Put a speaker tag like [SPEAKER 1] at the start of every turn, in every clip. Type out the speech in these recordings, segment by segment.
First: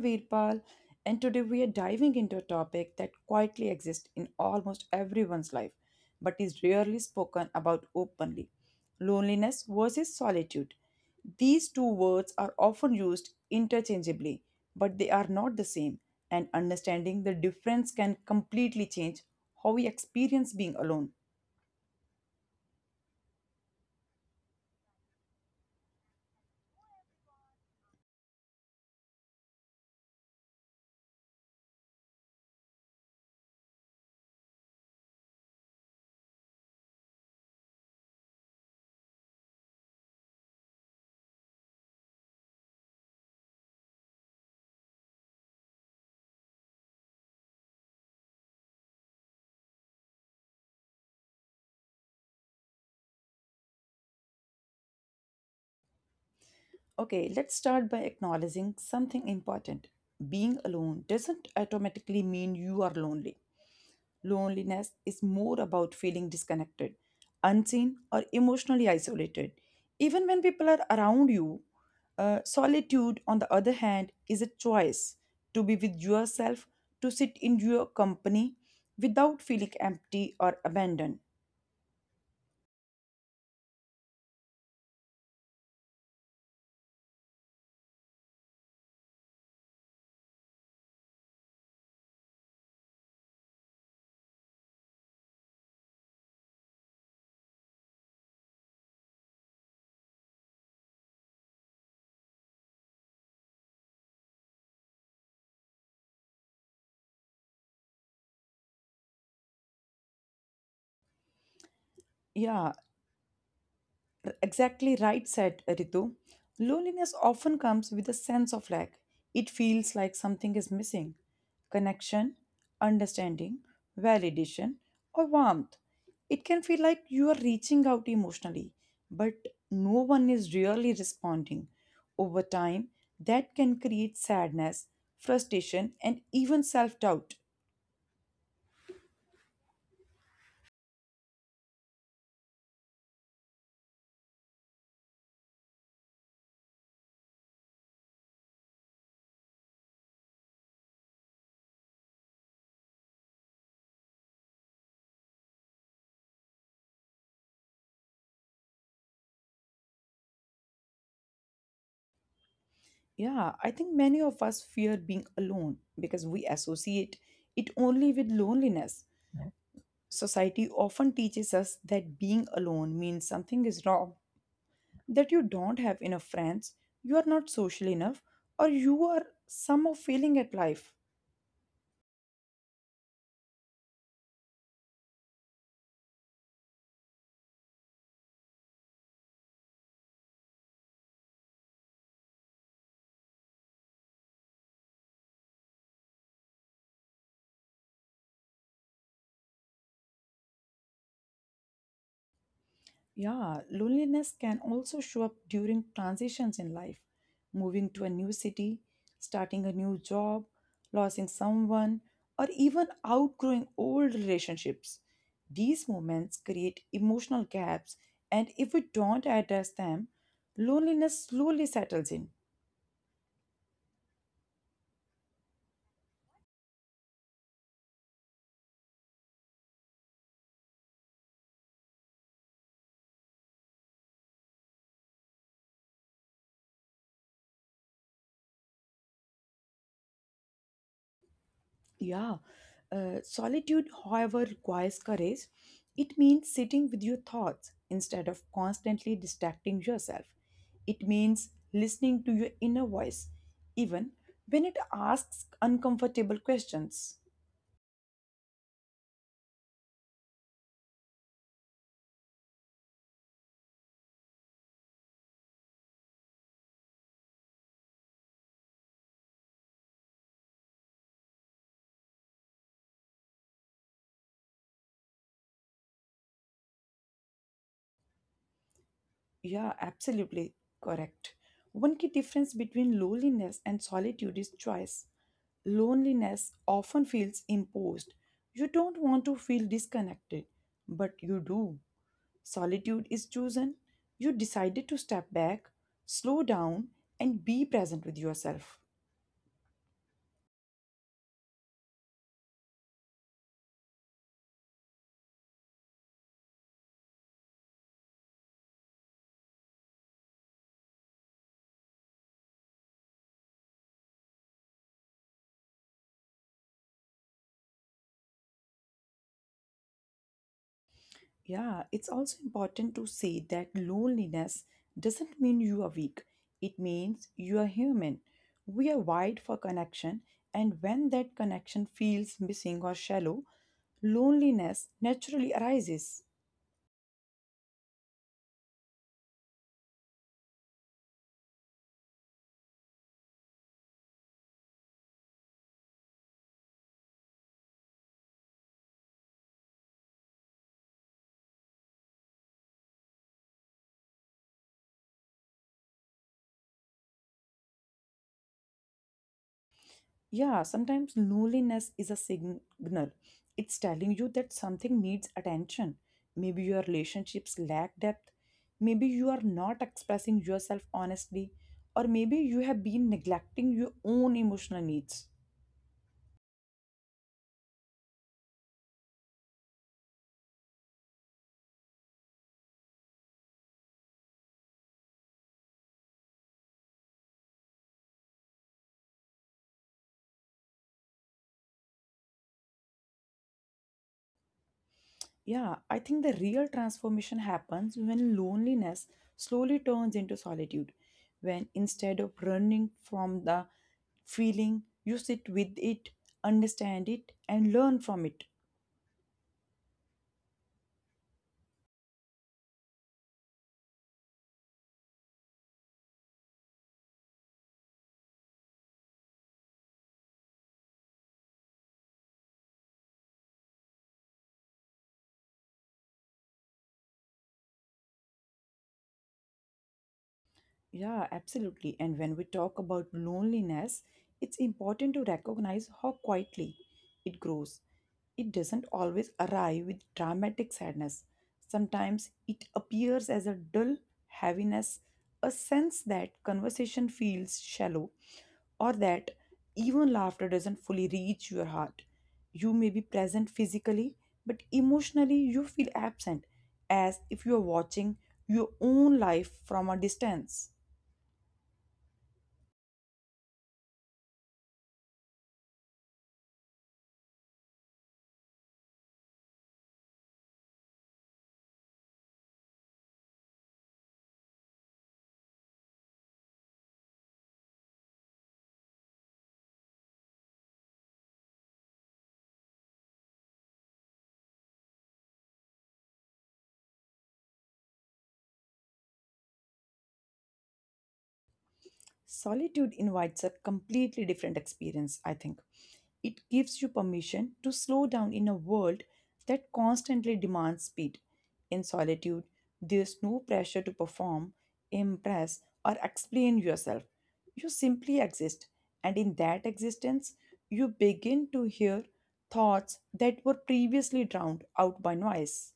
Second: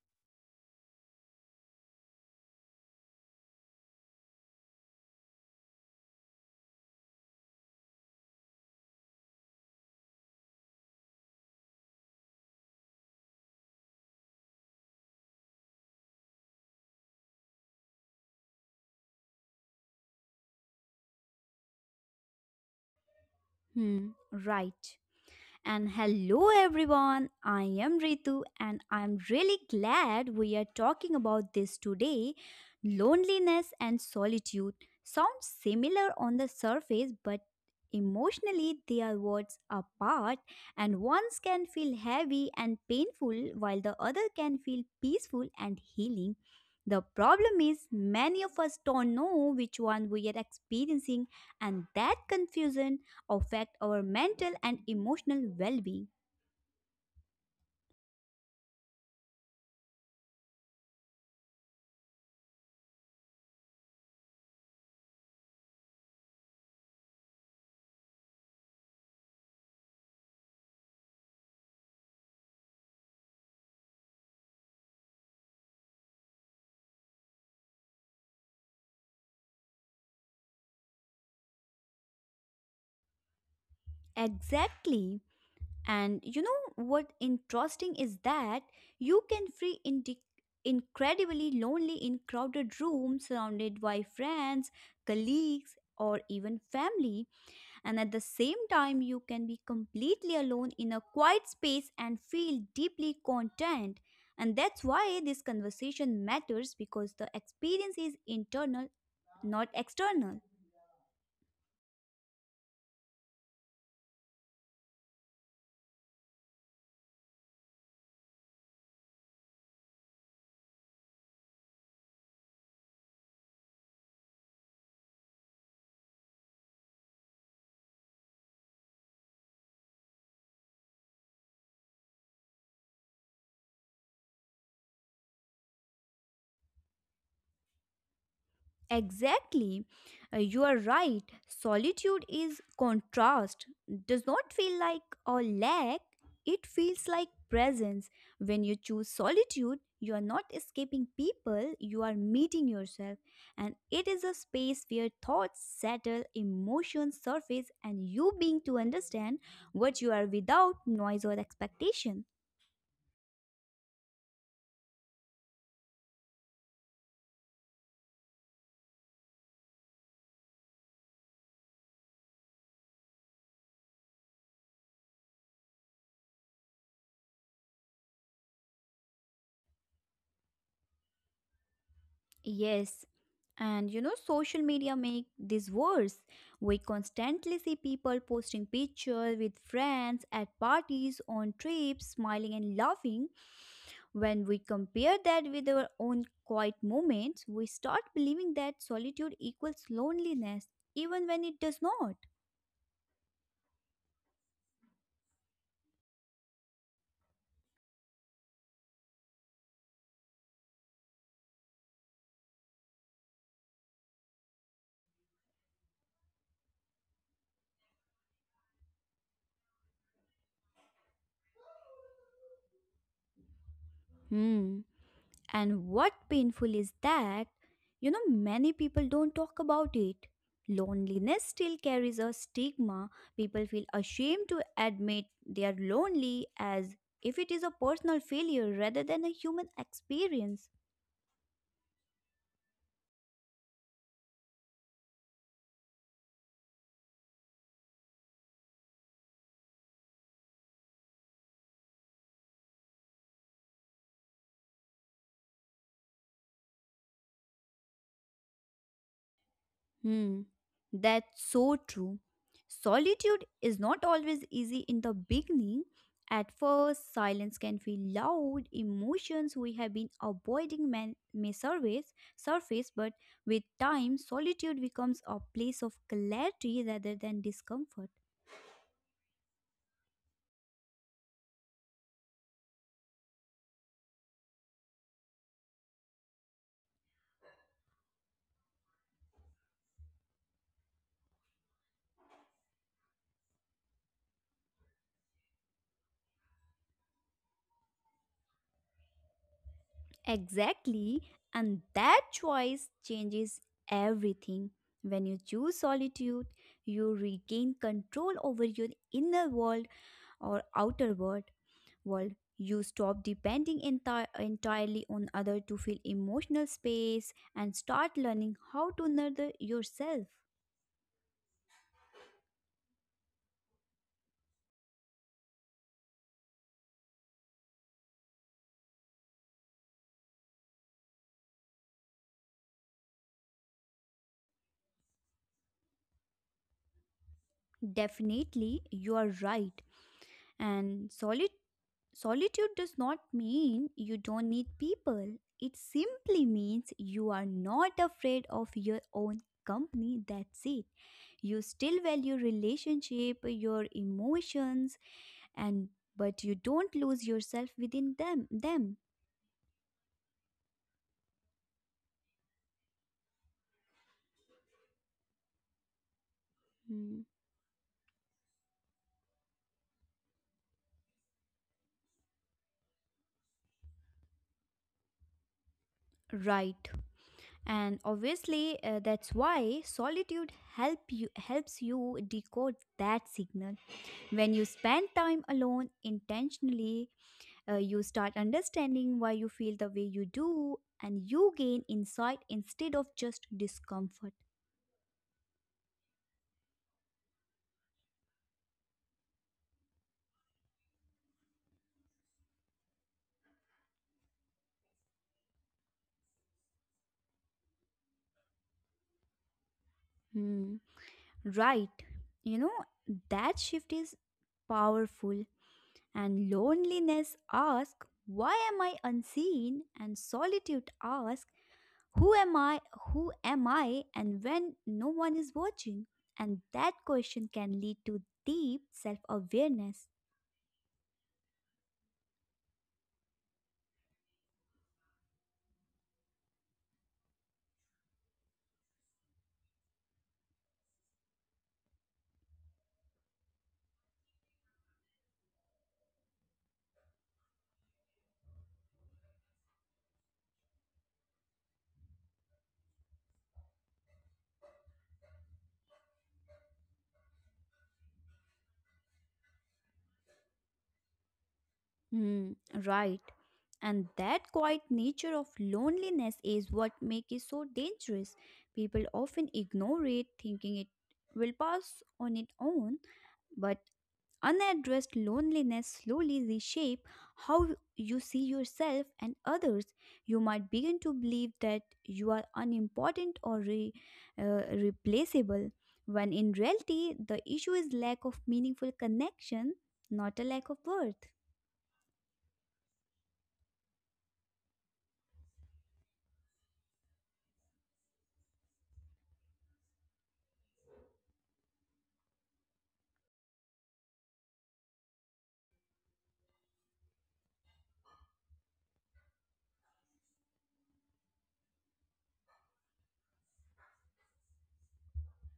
[SPEAKER 1] Veerpal, and today we are diving into a topic that quietly exists in almost everyone's life but is rarely spoken about openly: loneliness versus solitude. These two words are often used interchangeably, but they are not the same, and understanding the difference can completely change how we experience being alone.
[SPEAKER 2] Hmm, right. And hello everyone, I am Ritu and I'm really glad we are talking about this today. Loneliness and solitude sound similar on the surface, but emotionally they are worlds apart, and one can feel heavy and painful while the other can feel peaceful and healing. The problem is many of us don't know which one we are experiencing, and that confusion affect our mental and emotional well being.
[SPEAKER 1] Okay, let's start by acknowledging something important. Being alone doesn't automatically mean you are lonely. Loneliness is more about feeling disconnected, unseen, or emotionally isolated. Even when people are around you, solitude, on the other hand, is a choice to be with yourself, to sit in your company without feeling empty or abandoned.
[SPEAKER 2] Exactly. And you know what interesting is that you can feel incredibly lonely in crowded rooms surrounded by friends, colleagues, or even family, and at the same time, you can be completely alone in a quiet space and feel deeply content. And that's why this conversation matters because the experience is internal, not external.
[SPEAKER 1] Yeah, exactly right, said Ritu. Loneliness often comes with a sense of lack. It feels like something is missing: connection, understanding, validation, or warmth. It can feel like you are reaching out emotionally, but no one is really responding. Over time, that can create sadness, frustration, and even self doubt.
[SPEAKER 2] Exactly. You are right. Solitude is contrast, does not feel like a lack, it feels like presence. When you choose solitude, you are not escaping people, you are meeting yourself. And it is a space where thoughts settle, emotions surface, and you being to understand what you are without noise or expectation.
[SPEAKER 1] Yeah, I think many of us fear being alone because we associate it only with loneliness. Society often teaches us that being alone means something is wrong, that you don't have enough friends, you are not social enough, or you are somehow failing at life.
[SPEAKER 2] Yes. And you know, social media make this worse. We constantly see people posting pictures with friends at parties, on trips, smiling and laughing. When we compare that with our own quiet moments, we start believing that solitude equals loneliness, even when it does not.
[SPEAKER 1] Yeah, loneliness can also show up during transitions in life, moving to a new city, starting a new job, losing someone, or even outgrowing old relationships. These moments create emotional gaps, and if we don't address them, loneliness slowly settles in.
[SPEAKER 2] Hmm. And what painful is that, many people don't talk about it. Loneliness still carries a stigma. People feel ashamed to admit they are lonely as if it is a personal failure rather than a human experience.
[SPEAKER 1] Yeah. Solitude, however, requires courage. It means sitting with your thoughts instead of constantly distracting yourself. It means listening to your inner voice, even when it asks uncomfortable questions.
[SPEAKER 2] Hmm, that's so true. Solitude is not always easy in the beginning. At first, silence can feel loud. Emotions we have been avoiding may surface, but with time, solitude becomes a place of clarity rather than discomfort.
[SPEAKER 1] Yeah, absolutely correct. One key difference between loneliness and solitude is choice. Loneliness often feels imposed. You don't want to feel disconnected, but you do. Solitude is chosen. You decided to step back, slow down, and be present with yourself.
[SPEAKER 2] Exactly, and that choice changes everything. When you choose solitude, you regain control over your inner world or outer world. You stop depending entirely on other to fill emotional space and start learning how to nurture yourself.
[SPEAKER 1] Yeah, it's also important to say that loneliness doesn't mean you are weak. It means you are human. We are wired for connection, and when that connection feels missing or shallow, loneliness naturally arises.
[SPEAKER 2] Definitely, you are right. And solid solitude does not mean you don't need people. It simply means you are not afraid of your own company. That's it. You still value relationship, your emotions, and but you don't lose yourself within them.
[SPEAKER 1] Yeah, sometimes loneliness is a signal. It's telling you that something needs attention. Maybe your
[SPEAKER 2] Hmm.
[SPEAKER 1] relationships lack depth. Maybe you are not expressing yourself honestly. Or maybe you have been neglecting your own emotional needs.
[SPEAKER 2] Right. And obviously that's why solitude helps you decode that signal. When you spend time alone intentionally, you start understanding why you feel the way you do and you gain insight instead of just discomfort.
[SPEAKER 1] Yeah, I think the real transformation happens when loneliness slowly turns into solitude. When instead of running from the feeling, you sit with it, understand it, and learn from it.
[SPEAKER 2] Hmm. Right. You know, that shift is powerful, and loneliness asks, why am I unseen? And solitude asks, who am I? And when no one is watching? And that question can lead to deep self awareness.
[SPEAKER 1] Yeah, absolutely. And when we talk about loneliness, it's important to recognize how quietly it grows. It doesn't always arrive with dramatic sadness. Sometimes it appears as a dull heaviness, a sense that conversation feels shallow, or that even laughter doesn't fully reach your heart. You may be present physically, but emotionally you feel absent, as if you are watching your own life from a distance.
[SPEAKER 2] Hmm, right. And that quiet nature of loneliness is what makes it so dangerous. People often ignore it, thinking it will pass on its own, but unaddressed loneliness slowly reshape how you see yourself and others. You might begin to believe that you are unimportant or replaceable, when in reality the issue is lack of meaningful connection, not a lack of worth.
[SPEAKER 1] Solitude invites a completely different experience, I think. It gives you permission to slow down in a world that constantly demands speed. In solitude, there's no pressure to perform, impress, or explain yourself. You simply exist, and in that existence, you begin to hear thoughts that were previously drowned out by noise.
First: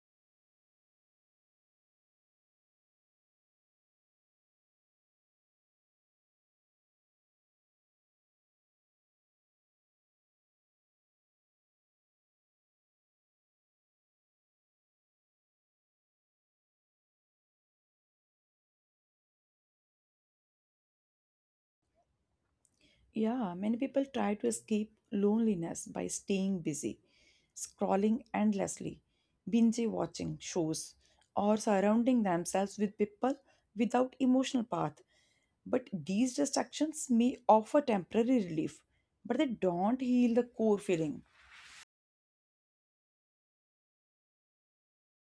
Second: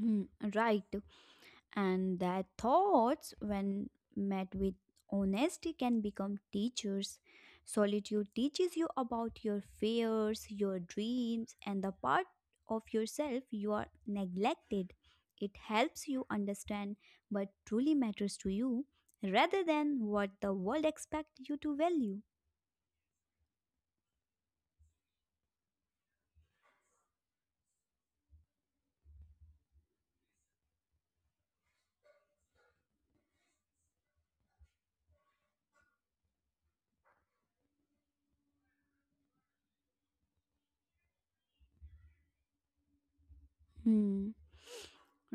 [SPEAKER 2] Hmm, right. And that thoughts when met with honesty can become teachers. Solitude teaches you about your fears, your dreams, and the part of yourself you are neglected. It helps you understand what truly matters to you rather than what the world expects you to value.
[SPEAKER 1] Yeah, many people try to escape loneliness by staying busy, scrolling endlessly, binge watching shows, or surrounding themselves with people without emotional path. But these distractions may offer temporary relief, but they don't heal the core feeling.
[SPEAKER 2] Hmm.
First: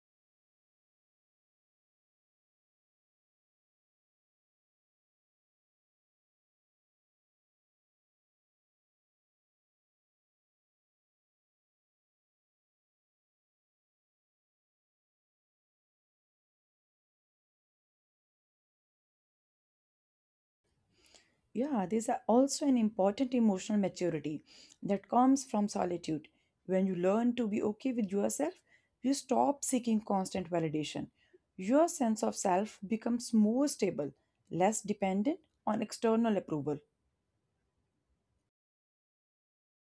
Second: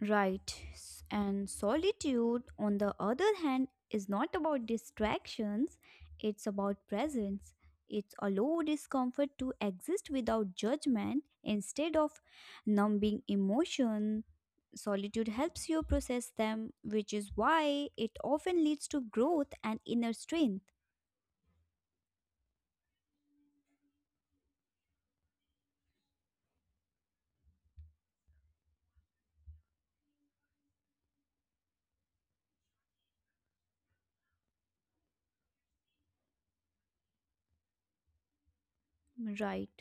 [SPEAKER 2] Right. And solitude, on the other hand, is not about distractions, it's about presence. It's a low discomfort to exist without judgment instead of numbing emotion. Solitude helps you process them, which is why it often leads to growth and inner strength.
[SPEAKER 1] Yeah, also an important emotional maturity that comes from solitude. When you learn to be okay with yourself, you stop seeking constant validation. Your sense of self becomes more stable, less dependent on external approval.
[SPEAKER 2] Right.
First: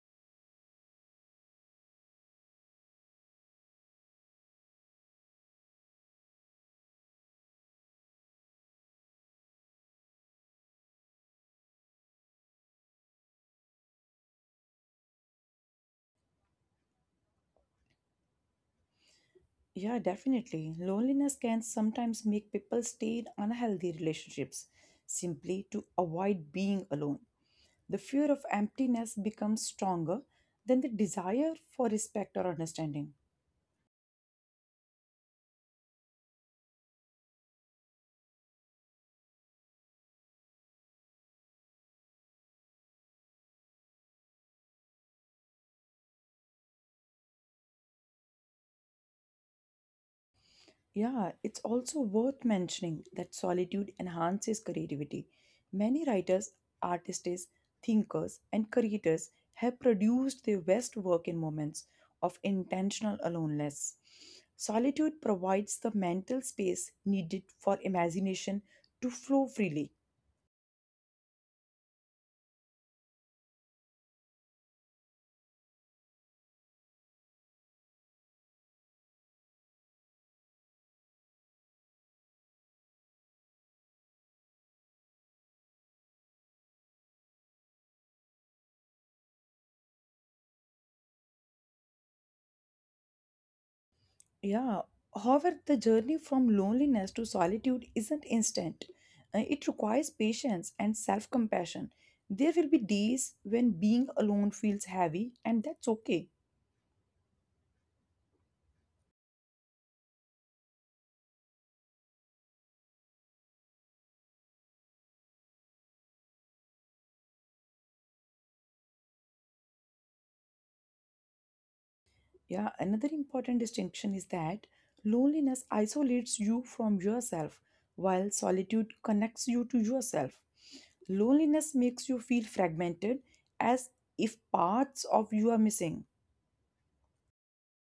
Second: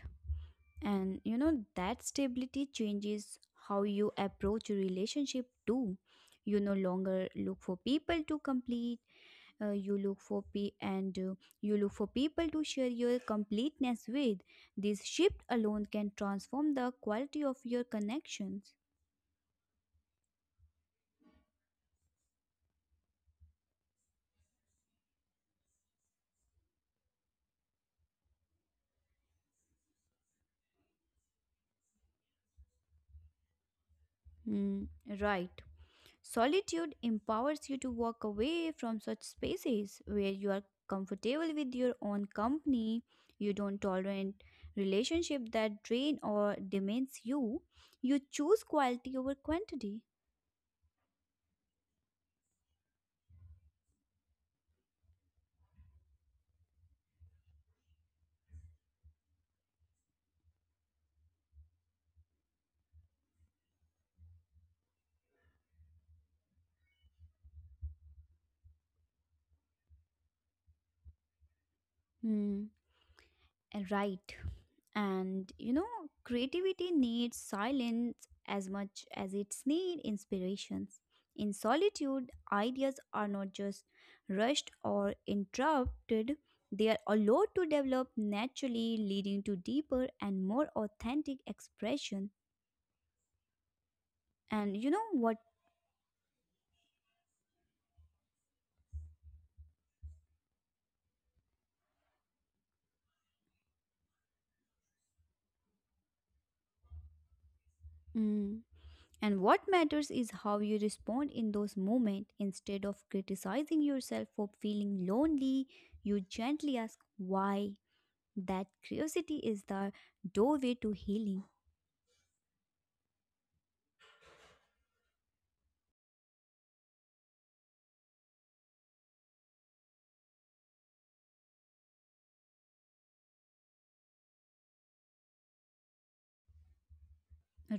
[SPEAKER 2] And you know, that stability changes how you approach a relationship too. You no longer look for people to complete, uh, you look for pe- and uh, you look for people to share your completeness with. This shift alone can transform the quality of your connections.
[SPEAKER 1] Yeah, definitely. Loneliness can sometimes make people stay in unhealthy relationships simply to avoid being alone. The fear of emptiness becomes stronger than the desire for respect or understanding.
[SPEAKER 2] Hmm, right. Solitude empowers you to walk away from such spaces. Where you are comfortable with your own company, you don't tolerate relationship that drain or demands you, you choose quality over quantity.
[SPEAKER 1] Yeah, it's also worth mentioning that solitude enhances creativity. Many writers, artists, thinkers, and creators have produced their best work in moments of intentional aloneness. Solitude provides the mental space needed for imagination to flow freely.
[SPEAKER 2] Hmm. Right. And you know, creativity needs silence as much as it's need inspirations. In solitude, ideas are not just rushed or interrupted, they are allowed to develop naturally, leading to deeper and more authentic expression. And
[SPEAKER 1] Yeah,
[SPEAKER 2] you know what?
[SPEAKER 1] however, the journey from loneliness to solitude isn't instant. It requires patience and self compassion. There will be days when being alone feels heavy, and that's okay.
[SPEAKER 2] Mm, and what matters is how you respond in those moments. Instead of criticizing yourself for feeling lonely, you gently ask why. That curiosity is the doorway to healing,
[SPEAKER 1] Yeah, another important distinction is that loneliness isolates you from yourself, while solitude connects you to yourself. Loneliness makes you feel fragmented, as if parts of you are missing.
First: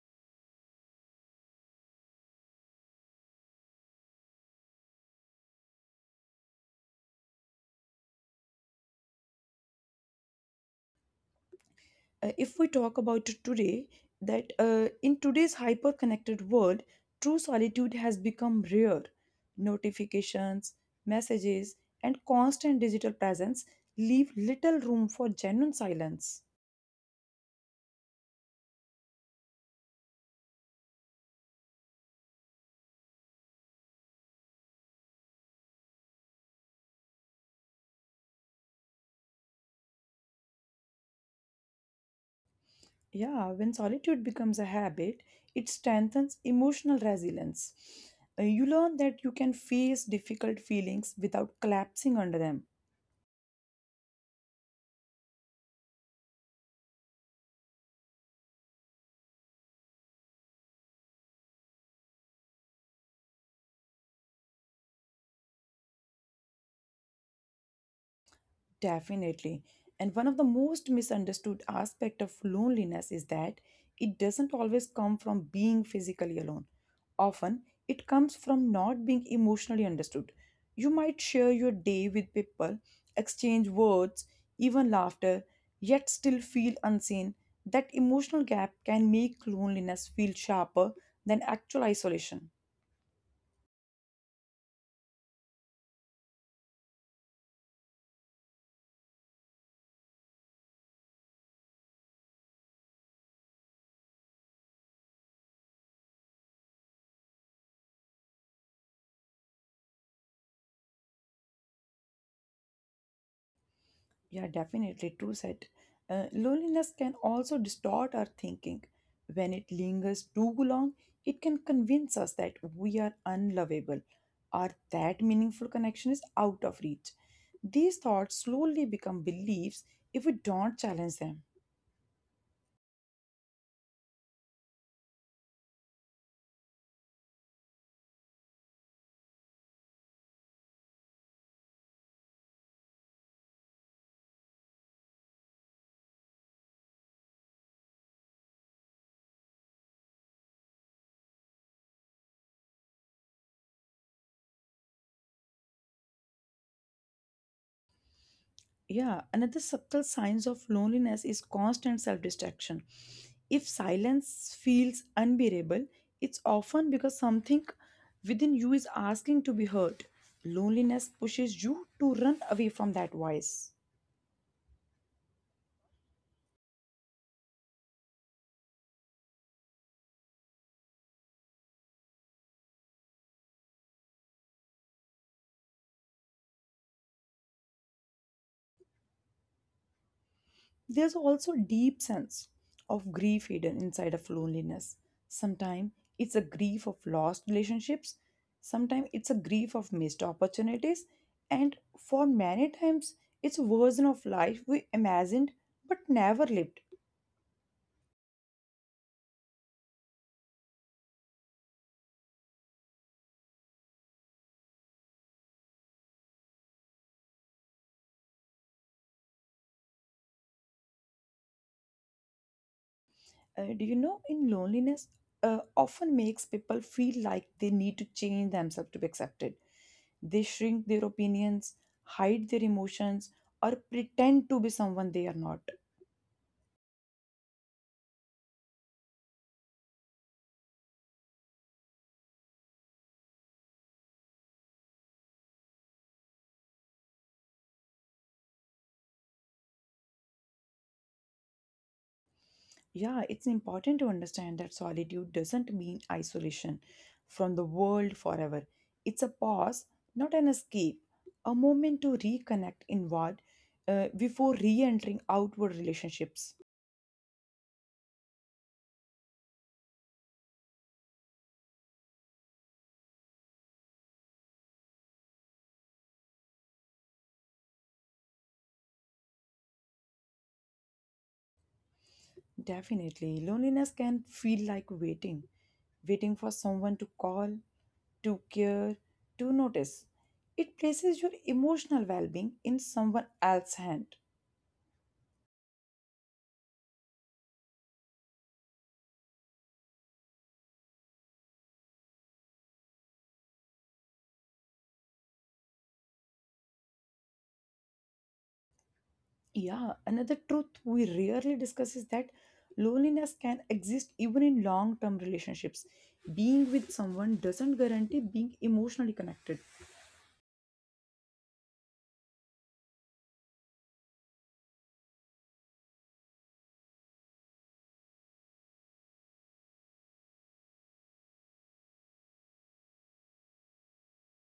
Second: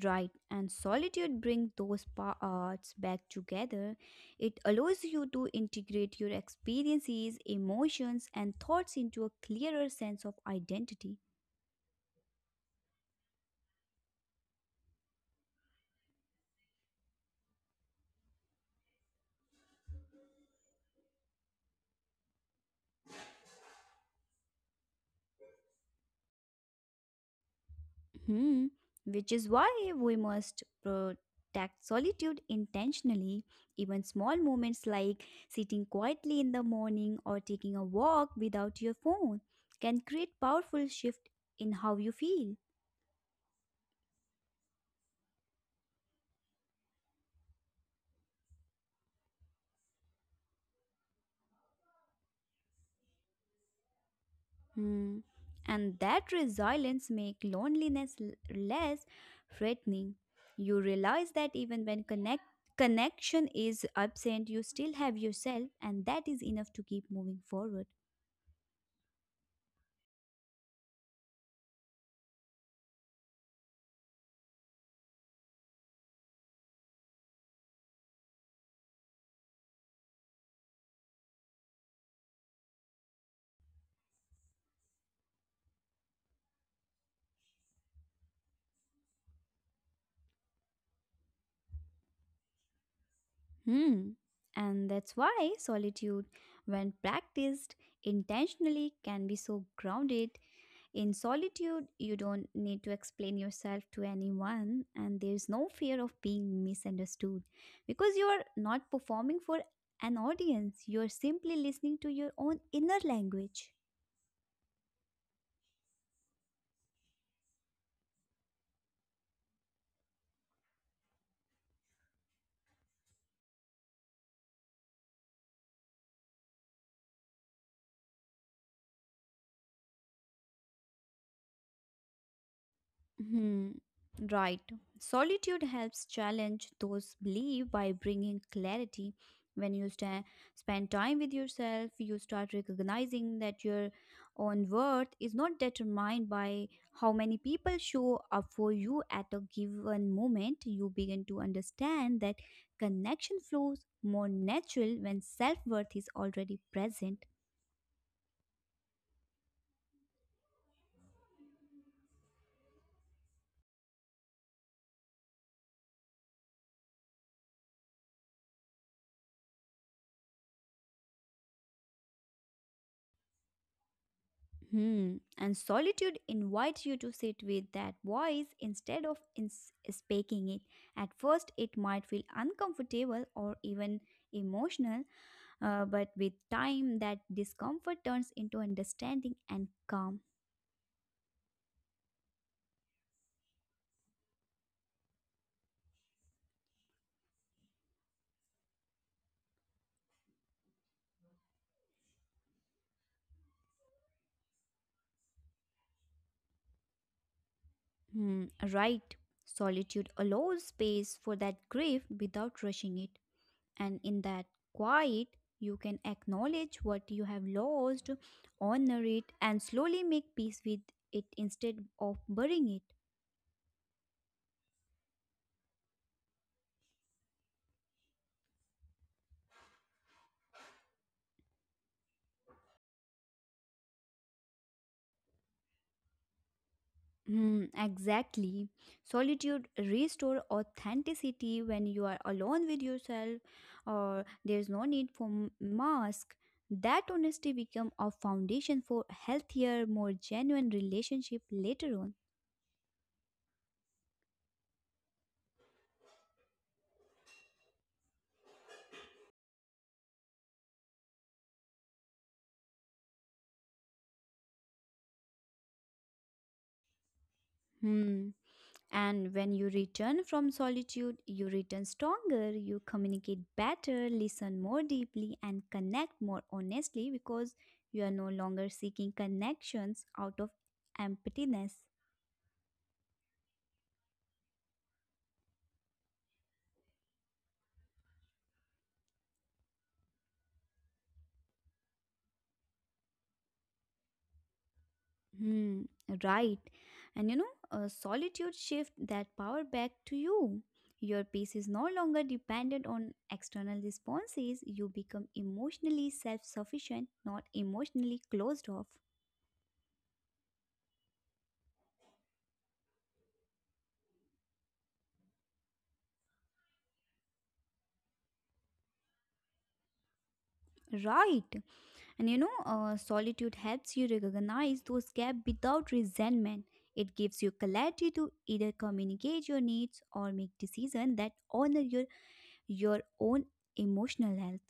[SPEAKER 2] right? And solitude brings those parts back together. It allows you to integrate your experiences, emotions, and thoughts into a clearer sense of identity.
[SPEAKER 1] If we talk about today, that in today's hyper connected world, true solitude has become rare. Notifications, messages, and constant digital presence leave little room for genuine silence.
[SPEAKER 2] Hmm. Which is why we must protect solitude intentionally. Even small moments like sitting quietly in the morning or taking a walk without your phone can create powerful shift in how you feel.
[SPEAKER 1] Yeah, when solitude becomes a habit, it strengthens emotional resilience. You learn that you can face difficult feelings without collapsing under them.
[SPEAKER 2] Hmm. And that resilience make loneliness less threatening. You realize that even when connection is absent, you still have yourself, and that is enough to keep moving forward.
[SPEAKER 1] Definitely. And one of the most misunderstood aspect of loneliness is that it doesn't always come from being physically alone. Often, it comes from not being emotionally understood. You might share your day with people, exchange words, even laughter, yet still feel unseen. That emotional gap can make loneliness feel sharper than actual isolation.
[SPEAKER 2] Hmm. And that's why solitude, when practiced intentionally, can be so grounded. In solitude, you don't need to explain yourself to anyone, and there's no fear of being misunderstood because you are not performing for an audience, you are simply listening to your own inner language.
[SPEAKER 1] Yeah, definitely. True said. Loneliness can also distort our thinking. When it lingers too long, it can convince us that we are unlovable or that meaningful connection is out of reach. These thoughts slowly become beliefs if we don't challenge them.
[SPEAKER 2] Hmm, right. Solitude helps challenge those beliefs by bringing clarity. When you sta spend time with yourself, you start recognizing that your own worth is not determined by how many people show up for you at a given moment. You begin to understand that connection flows more natural when self worth is already present.
[SPEAKER 1] Yeah, another subtle signs of loneliness is constant self-distraction. If silence feels unbearable, it's often because something within you is asking to be heard. Loneliness pushes you to run away from that voice.
[SPEAKER 2] Hmm. And solitude invites you to sit with that voice instead of speaking it. At first, it might feel uncomfortable or even emotional, but with time, that discomfort turns into understanding and calm.
[SPEAKER 1] There's also a deep sense of grief hidden inside of loneliness. Sometimes it's a grief of lost relationships, sometimes it's a grief of missed opportunities, and for many times it's a version of life we imagined but never lived.
[SPEAKER 2] Hmm. Right. Solitude allows space for that grief without rushing it. And in that quiet, you can acknowledge what you have lost, honor it, and slowly make peace with it instead of burying it.
[SPEAKER 1] Do you know in loneliness often makes people feel like they need to change themselves to be accepted. They shrink their opinions, hide their emotions, or pretend to be someone they are not.
[SPEAKER 2] Hmm, exactly. Solitude restore authenticity when you are alone with yourself, or there's no need for mask. That honesty become a foundation for healthier, more genuine relationship later on.
[SPEAKER 1] Yeah, it's important to understand that solitude doesn't mean isolation from the world forever. It's a pause, not an escape, a moment to reconnect inward before re entering outward relationships.
[SPEAKER 2] Hmm. And when you return from solitude, you return stronger, you communicate better, listen more deeply, and connect more honestly because you are no longer seeking connections out of emptiness.
[SPEAKER 1] Definitely, loneliness can feel like waiting, waiting for someone to call, to care, to notice. It places your emotional well being in someone else's hand.
[SPEAKER 2] Hmm, right. And you know, solitude shift that power back to you. Your peace is no longer dependent on external responses. You become emotionally self sufficient, not emotionally closed off.
[SPEAKER 1] Yeah, another truth we rarely discuss is that loneliness can exist even in long term relationships. Being with someone doesn't guarantee being emotionally connected.
[SPEAKER 2] Right. And you know, solitude helps you recognize those gaps without resentment. It gives you clarity to either communicate your needs or make decisions that honor your own emotional health.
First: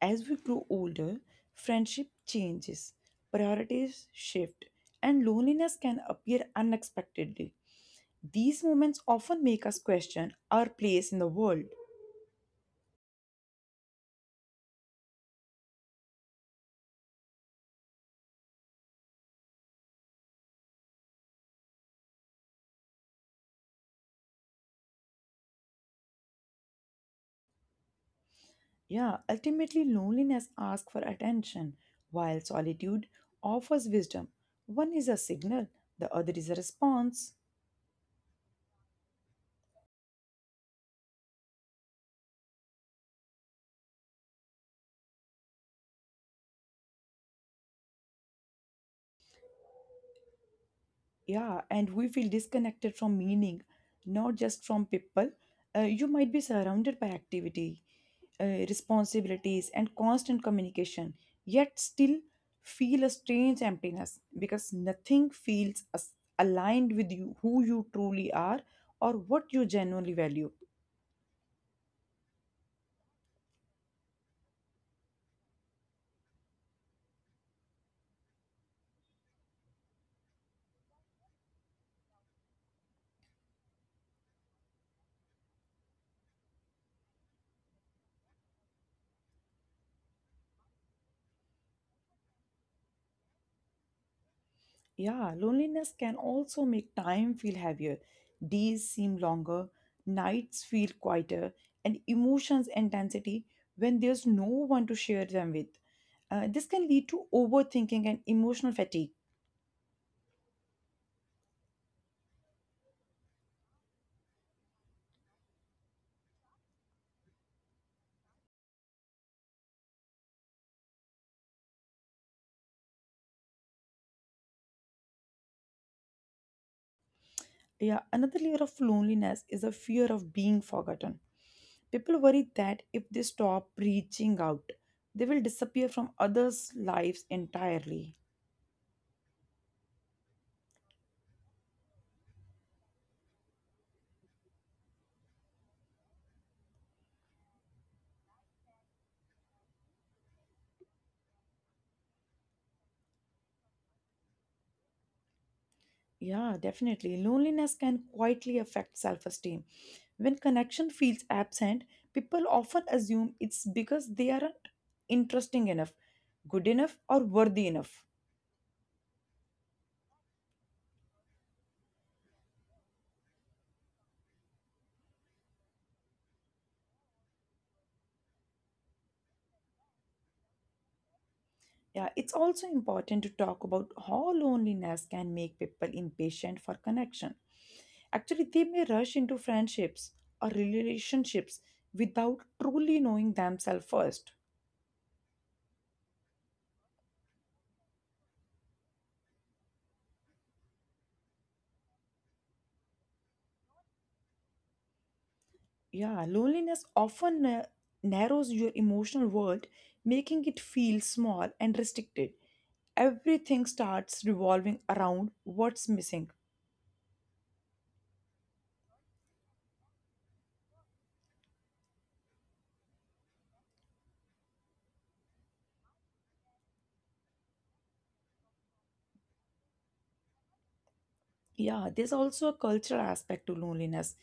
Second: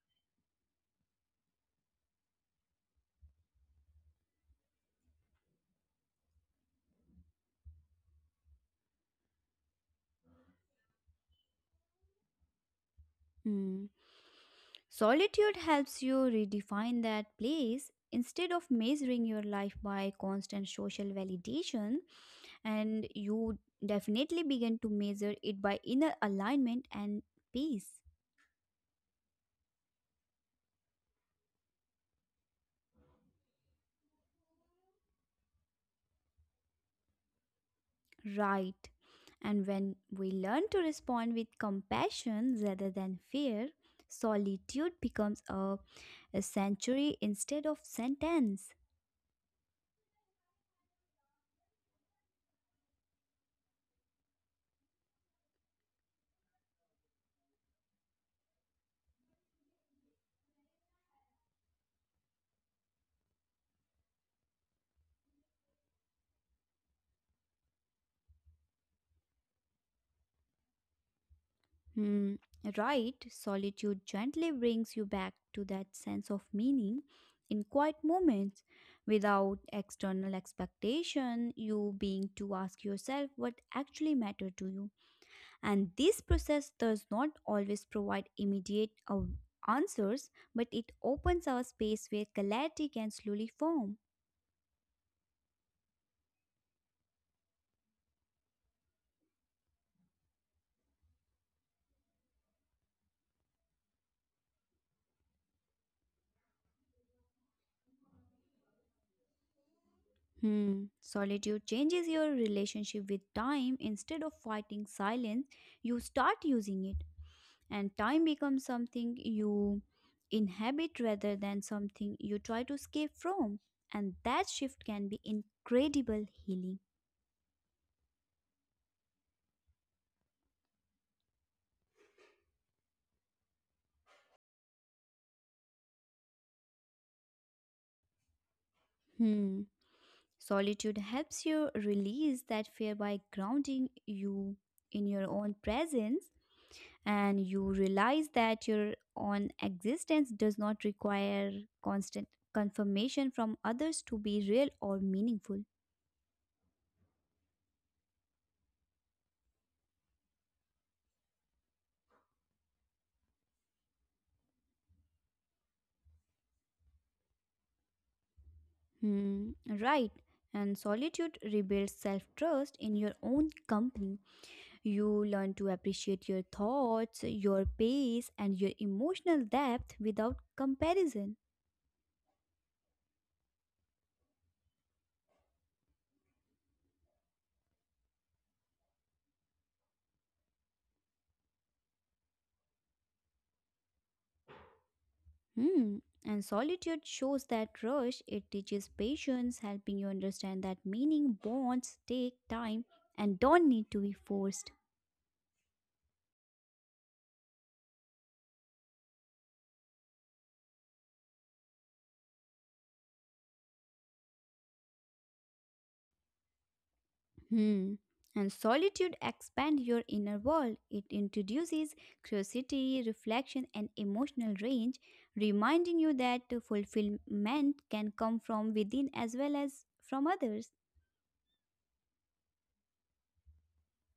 [SPEAKER 1] As we grow older, friendship changes, priorities shift, and loneliness can appear unexpectedly. These moments often make us question our place in the world.
[SPEAKER 2] Hmm. Solitude helps you redefine that place. Instead of measuring your life by constant social validation, and you definitely begin to measure it by inner alignment and peace.
[SPEAKER 1] Yeah, ultimately, loneliness asks for attention, while solitude offers wisdom. One is a signal, the other is a response.
[SPEAKER 2] Right. And when we learn to respond with compassion rather than fear, solitude becomes a sanctuary instead of sentence.
[SPEAKER 1] Yeah, and we feel disconnected from meaning, not just from people. You might be surrounded by activity, responsibilities, and constant communication, yet still feel a strange emptiness because nothing feels as aligned with you, who you truly are, or what you genuinely value.
[SPEAKER 2] Hmm. Right. Solitude gently brings you back to that sense of meaning in quiet moments without external expectation, you being to ask yourself what actually matter to you. And this process does not always provide immediate answers, but it opens our space where clarity can slowly form.
[SPEAKER 1] Yeah, loneliness can also make time feel heavier. Days seem longer, nights feel quieter, and emotions intensity when there's no one to share them with. This can lead to overthinking and emotional fatigue.
[SPEAKER 2] Hmm. Solitude changes your relationship with time. Instead of fighting silence, you start using it, and time becomes something you inhabit rather than something you try to escape from. And that shift can be incredible healing.
[SPEAKER 1] Yeah, another layer of loneliness is the fear of being forgotten. People worry that if they stop reaching out, they will disappear from others' lives entirely.
[SPEAKER 2] Hmm. Solitude helps you release that fear by grounding you in your own presence, and you realize that your own existence does not require constant confirmation from others to be real or meaningful.
[SPEAKER 1] Yeah, definitely. Loneliness can quietly affect self esteem. When connection feels absent, people often assume it's because they aren't interesting enough, good enough, or worthy enough.
[SPEAKER 2] Hmm, right. And solitude rebuilds self trust in your own company. You learn to appreciate your thoughts, your pace, and your emotional depth without comparison.
[SPEAKER 1] Yeah, it's also important to talk about how loneliness can make people impatient for connection. Actually, they may rush into friendships or relationships without truly knowing themselves first.
[SPEAKER 2] Hmm. And solitude shows that rush. It teaches patience, helping you understand that meaning, bonds take time and don't need to be forced.
[SPEAKER 1] Yeah, loneliness often narrows your emotional world, making it feel small and restricted. Everything starts revolving around what's missing.
[SPEAKER 2] Hmm. And solitude expands your inner world. It introduces curiosity, reflection, and emotional range, reminding you that fulfillment can come from within as well as from others.
[SPEAKER 1] Yeah, there's also a cultural aspect to loneliness.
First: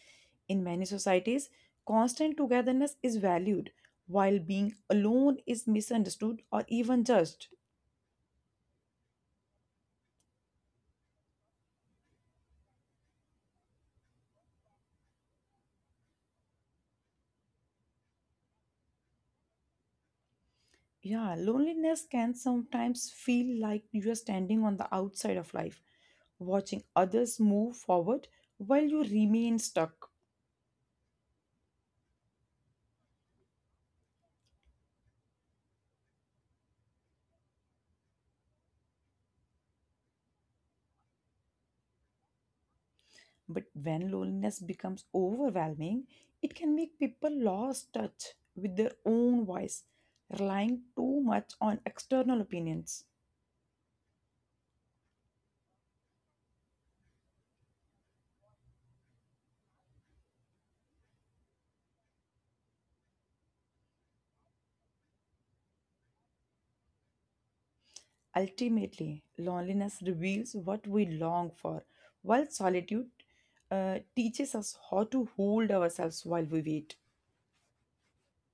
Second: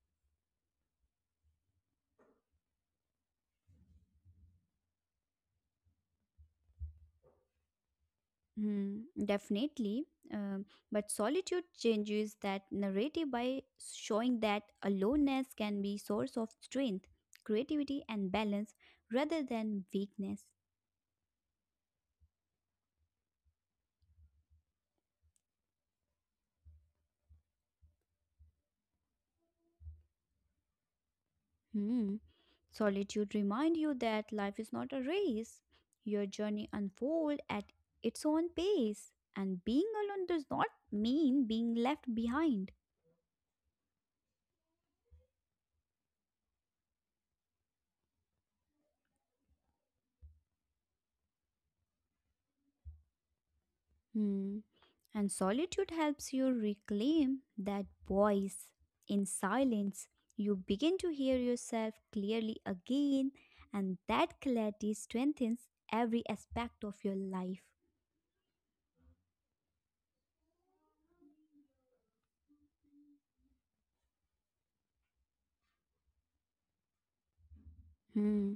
[SPEAKER 1] In many societies, constant togetherness is valued, while being alone is misunderstood or even judged.
[SPEAKER 2] Hmm, definitely. Um, but solitude changes that narrative by showing that aloneness can be source of strength, creativity, and balance rather than weakness.
[SPEAKER 1] Yeah, loneliness can sometimes feel like you are standing on the outside of life, watching others move forward while you remain stuck.
[SPEAKER 2] Hmm. Solitude remind you that life is not a race. Your journey unfold at its own pace, and being alone does not mean being left behind.
[SPEAKER 1] But when loneliness becomes overwhelming, it can make people lose touch with their own voice, relying too much on external opinions.
[SPEAKER 2] Hmm. And solitude helps you reclaim that voice. In silence, you begin to hear yourself clearly again, and that clarity strengthens every aspect of your life.
[SPEAKER 1] Ultimately, loneliness reveals what we long for, while solitude teaches us how to hold ourselves while we wait.
[SPEAKER 2] Hmm.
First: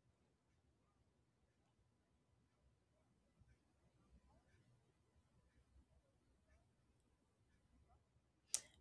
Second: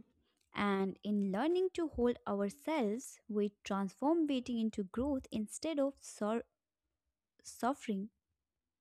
[SPEAKER 2] And in learning to hold ourselves, we transform waiting into growth instead of suffering.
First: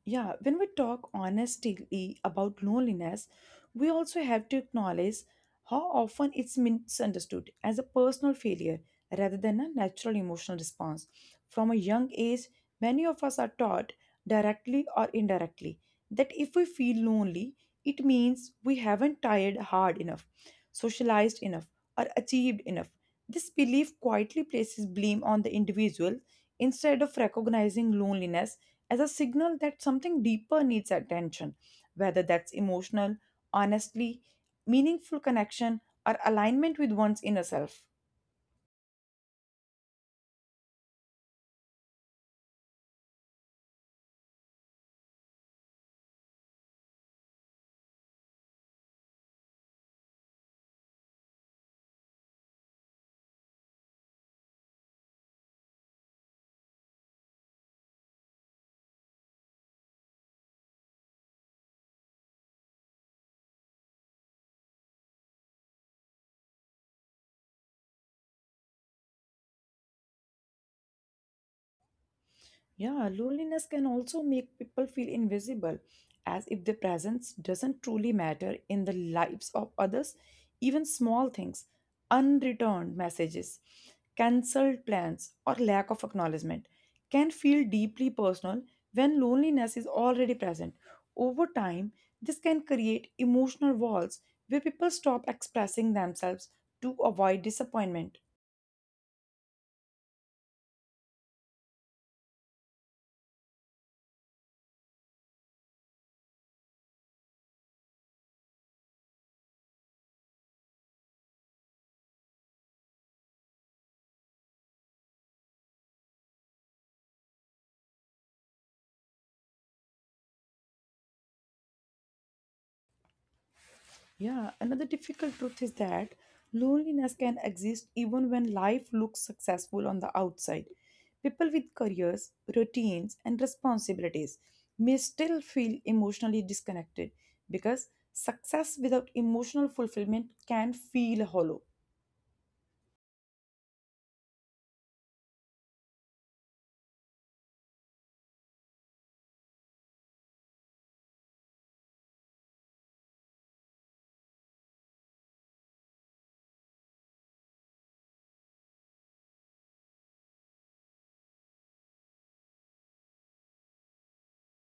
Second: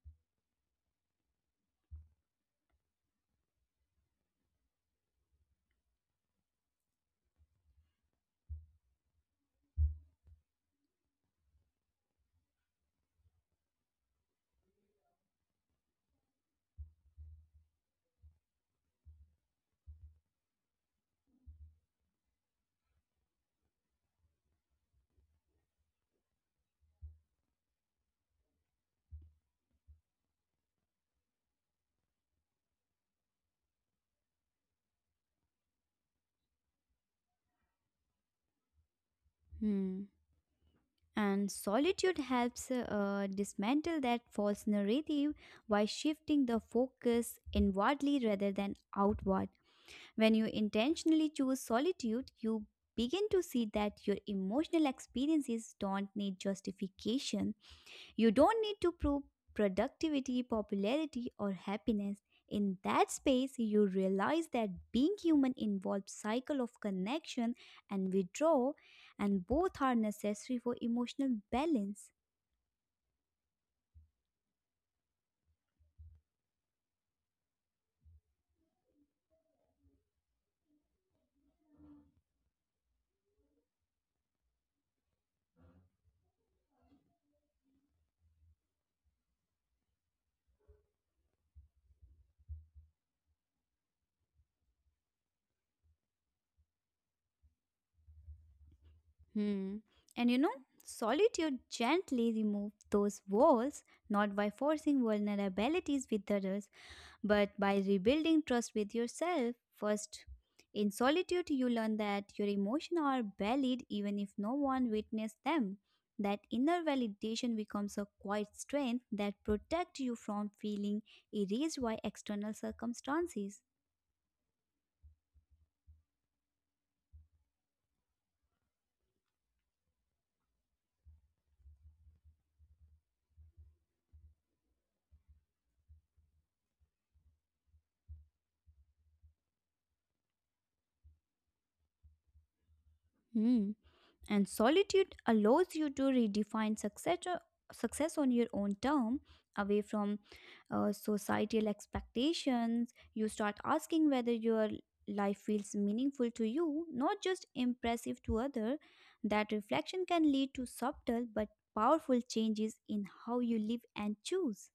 [SPEAKER 1] Yeah, when we talk honestly about loneliness, we also have to acknowledge how often it's misunderstood as a personal failure rather than a natural emotional response. From a young age, many of us are taught, directly or indirectly, that if we feel lonely, it means we haven't tried hard enough, socialized enough, or achieved enough. This belief quietly places blame on the individual instead of recognizing loneliness as a signal that something deeper needs attention, whether that's emotional, honestly, meaningful connection, or alignment with one's inner self.
[SPEAKER 2] Hmm. And solitude helps dismantle that false narrative by shifting the focus inwardly rather than outward. When you intentionally choose solitude, you begin to see that your emotional experiences don't need justification. You don't need to prove productivity, popularity, or happiness. In that space, you realize that being human involves cycle of connection and withdrawal, and both are necessary for emotional balance.
[SPEAKER 1] Yeah, loneliness can also make people feel invisible, as if their presence doesn't truly matter in the lives of others. Even small things, unreturned messages, cancelled plans, or lack of acknowledgement can feel deeply personal when loneliness is already present. Over time, this can create emotional walls where people stop expressing themselves to avoid disappointment.
[SPEAKER 2] Hmm. And solitude gently removes those walls, not by forcing vulnerabilities with others, but by rebuilding trust with yourself first. In solitude, you learn that your emotions are valid even if no one witnessed them. That inner validation becomes a quiet strength that protects you from feeling erased by external circumstances.
[SPEAKER 1] Yeah, another difficult truth is that loneliness can exist even when life looks successful on the outside. People with careers, routines, and responsibilities may still feel emotionally disconnected because success without emotional fulfillment can feel hollow.
[SPEAKER 2] Hmm. And solitude allows you to redefine success, success on your own term, away from societal expectations. You start asking whether your life feels meaningful to you, not just impressive to others. That reflection can lead to subtle but powerful changes in how you live and choose.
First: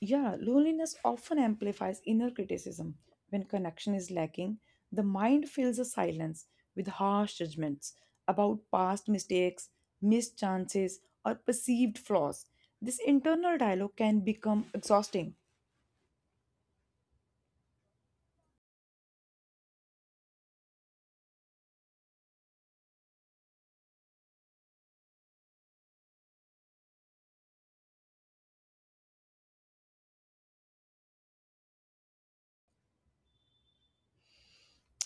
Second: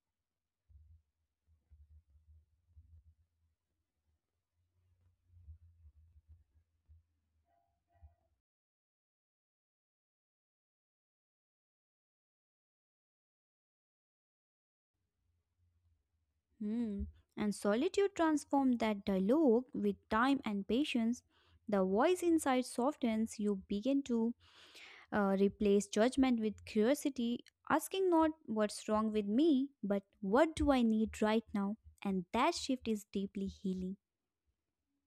[SPEAKER 1] Yeah, loneliness often amplifies inner criticism. When connection is lacking, the mind fills the silence with harsh judgments about past mistakes, missed chances, or perceived flaws. This internal dialogue can become exhausting.
[SPEAKER 2] Hmm. And solitude transforms that dialogue with time and patience. The voice inside softens, you begin to replace judgment with curiosity, asking not what's wrong with me, but what do I need right now? And that shift is deeply healing.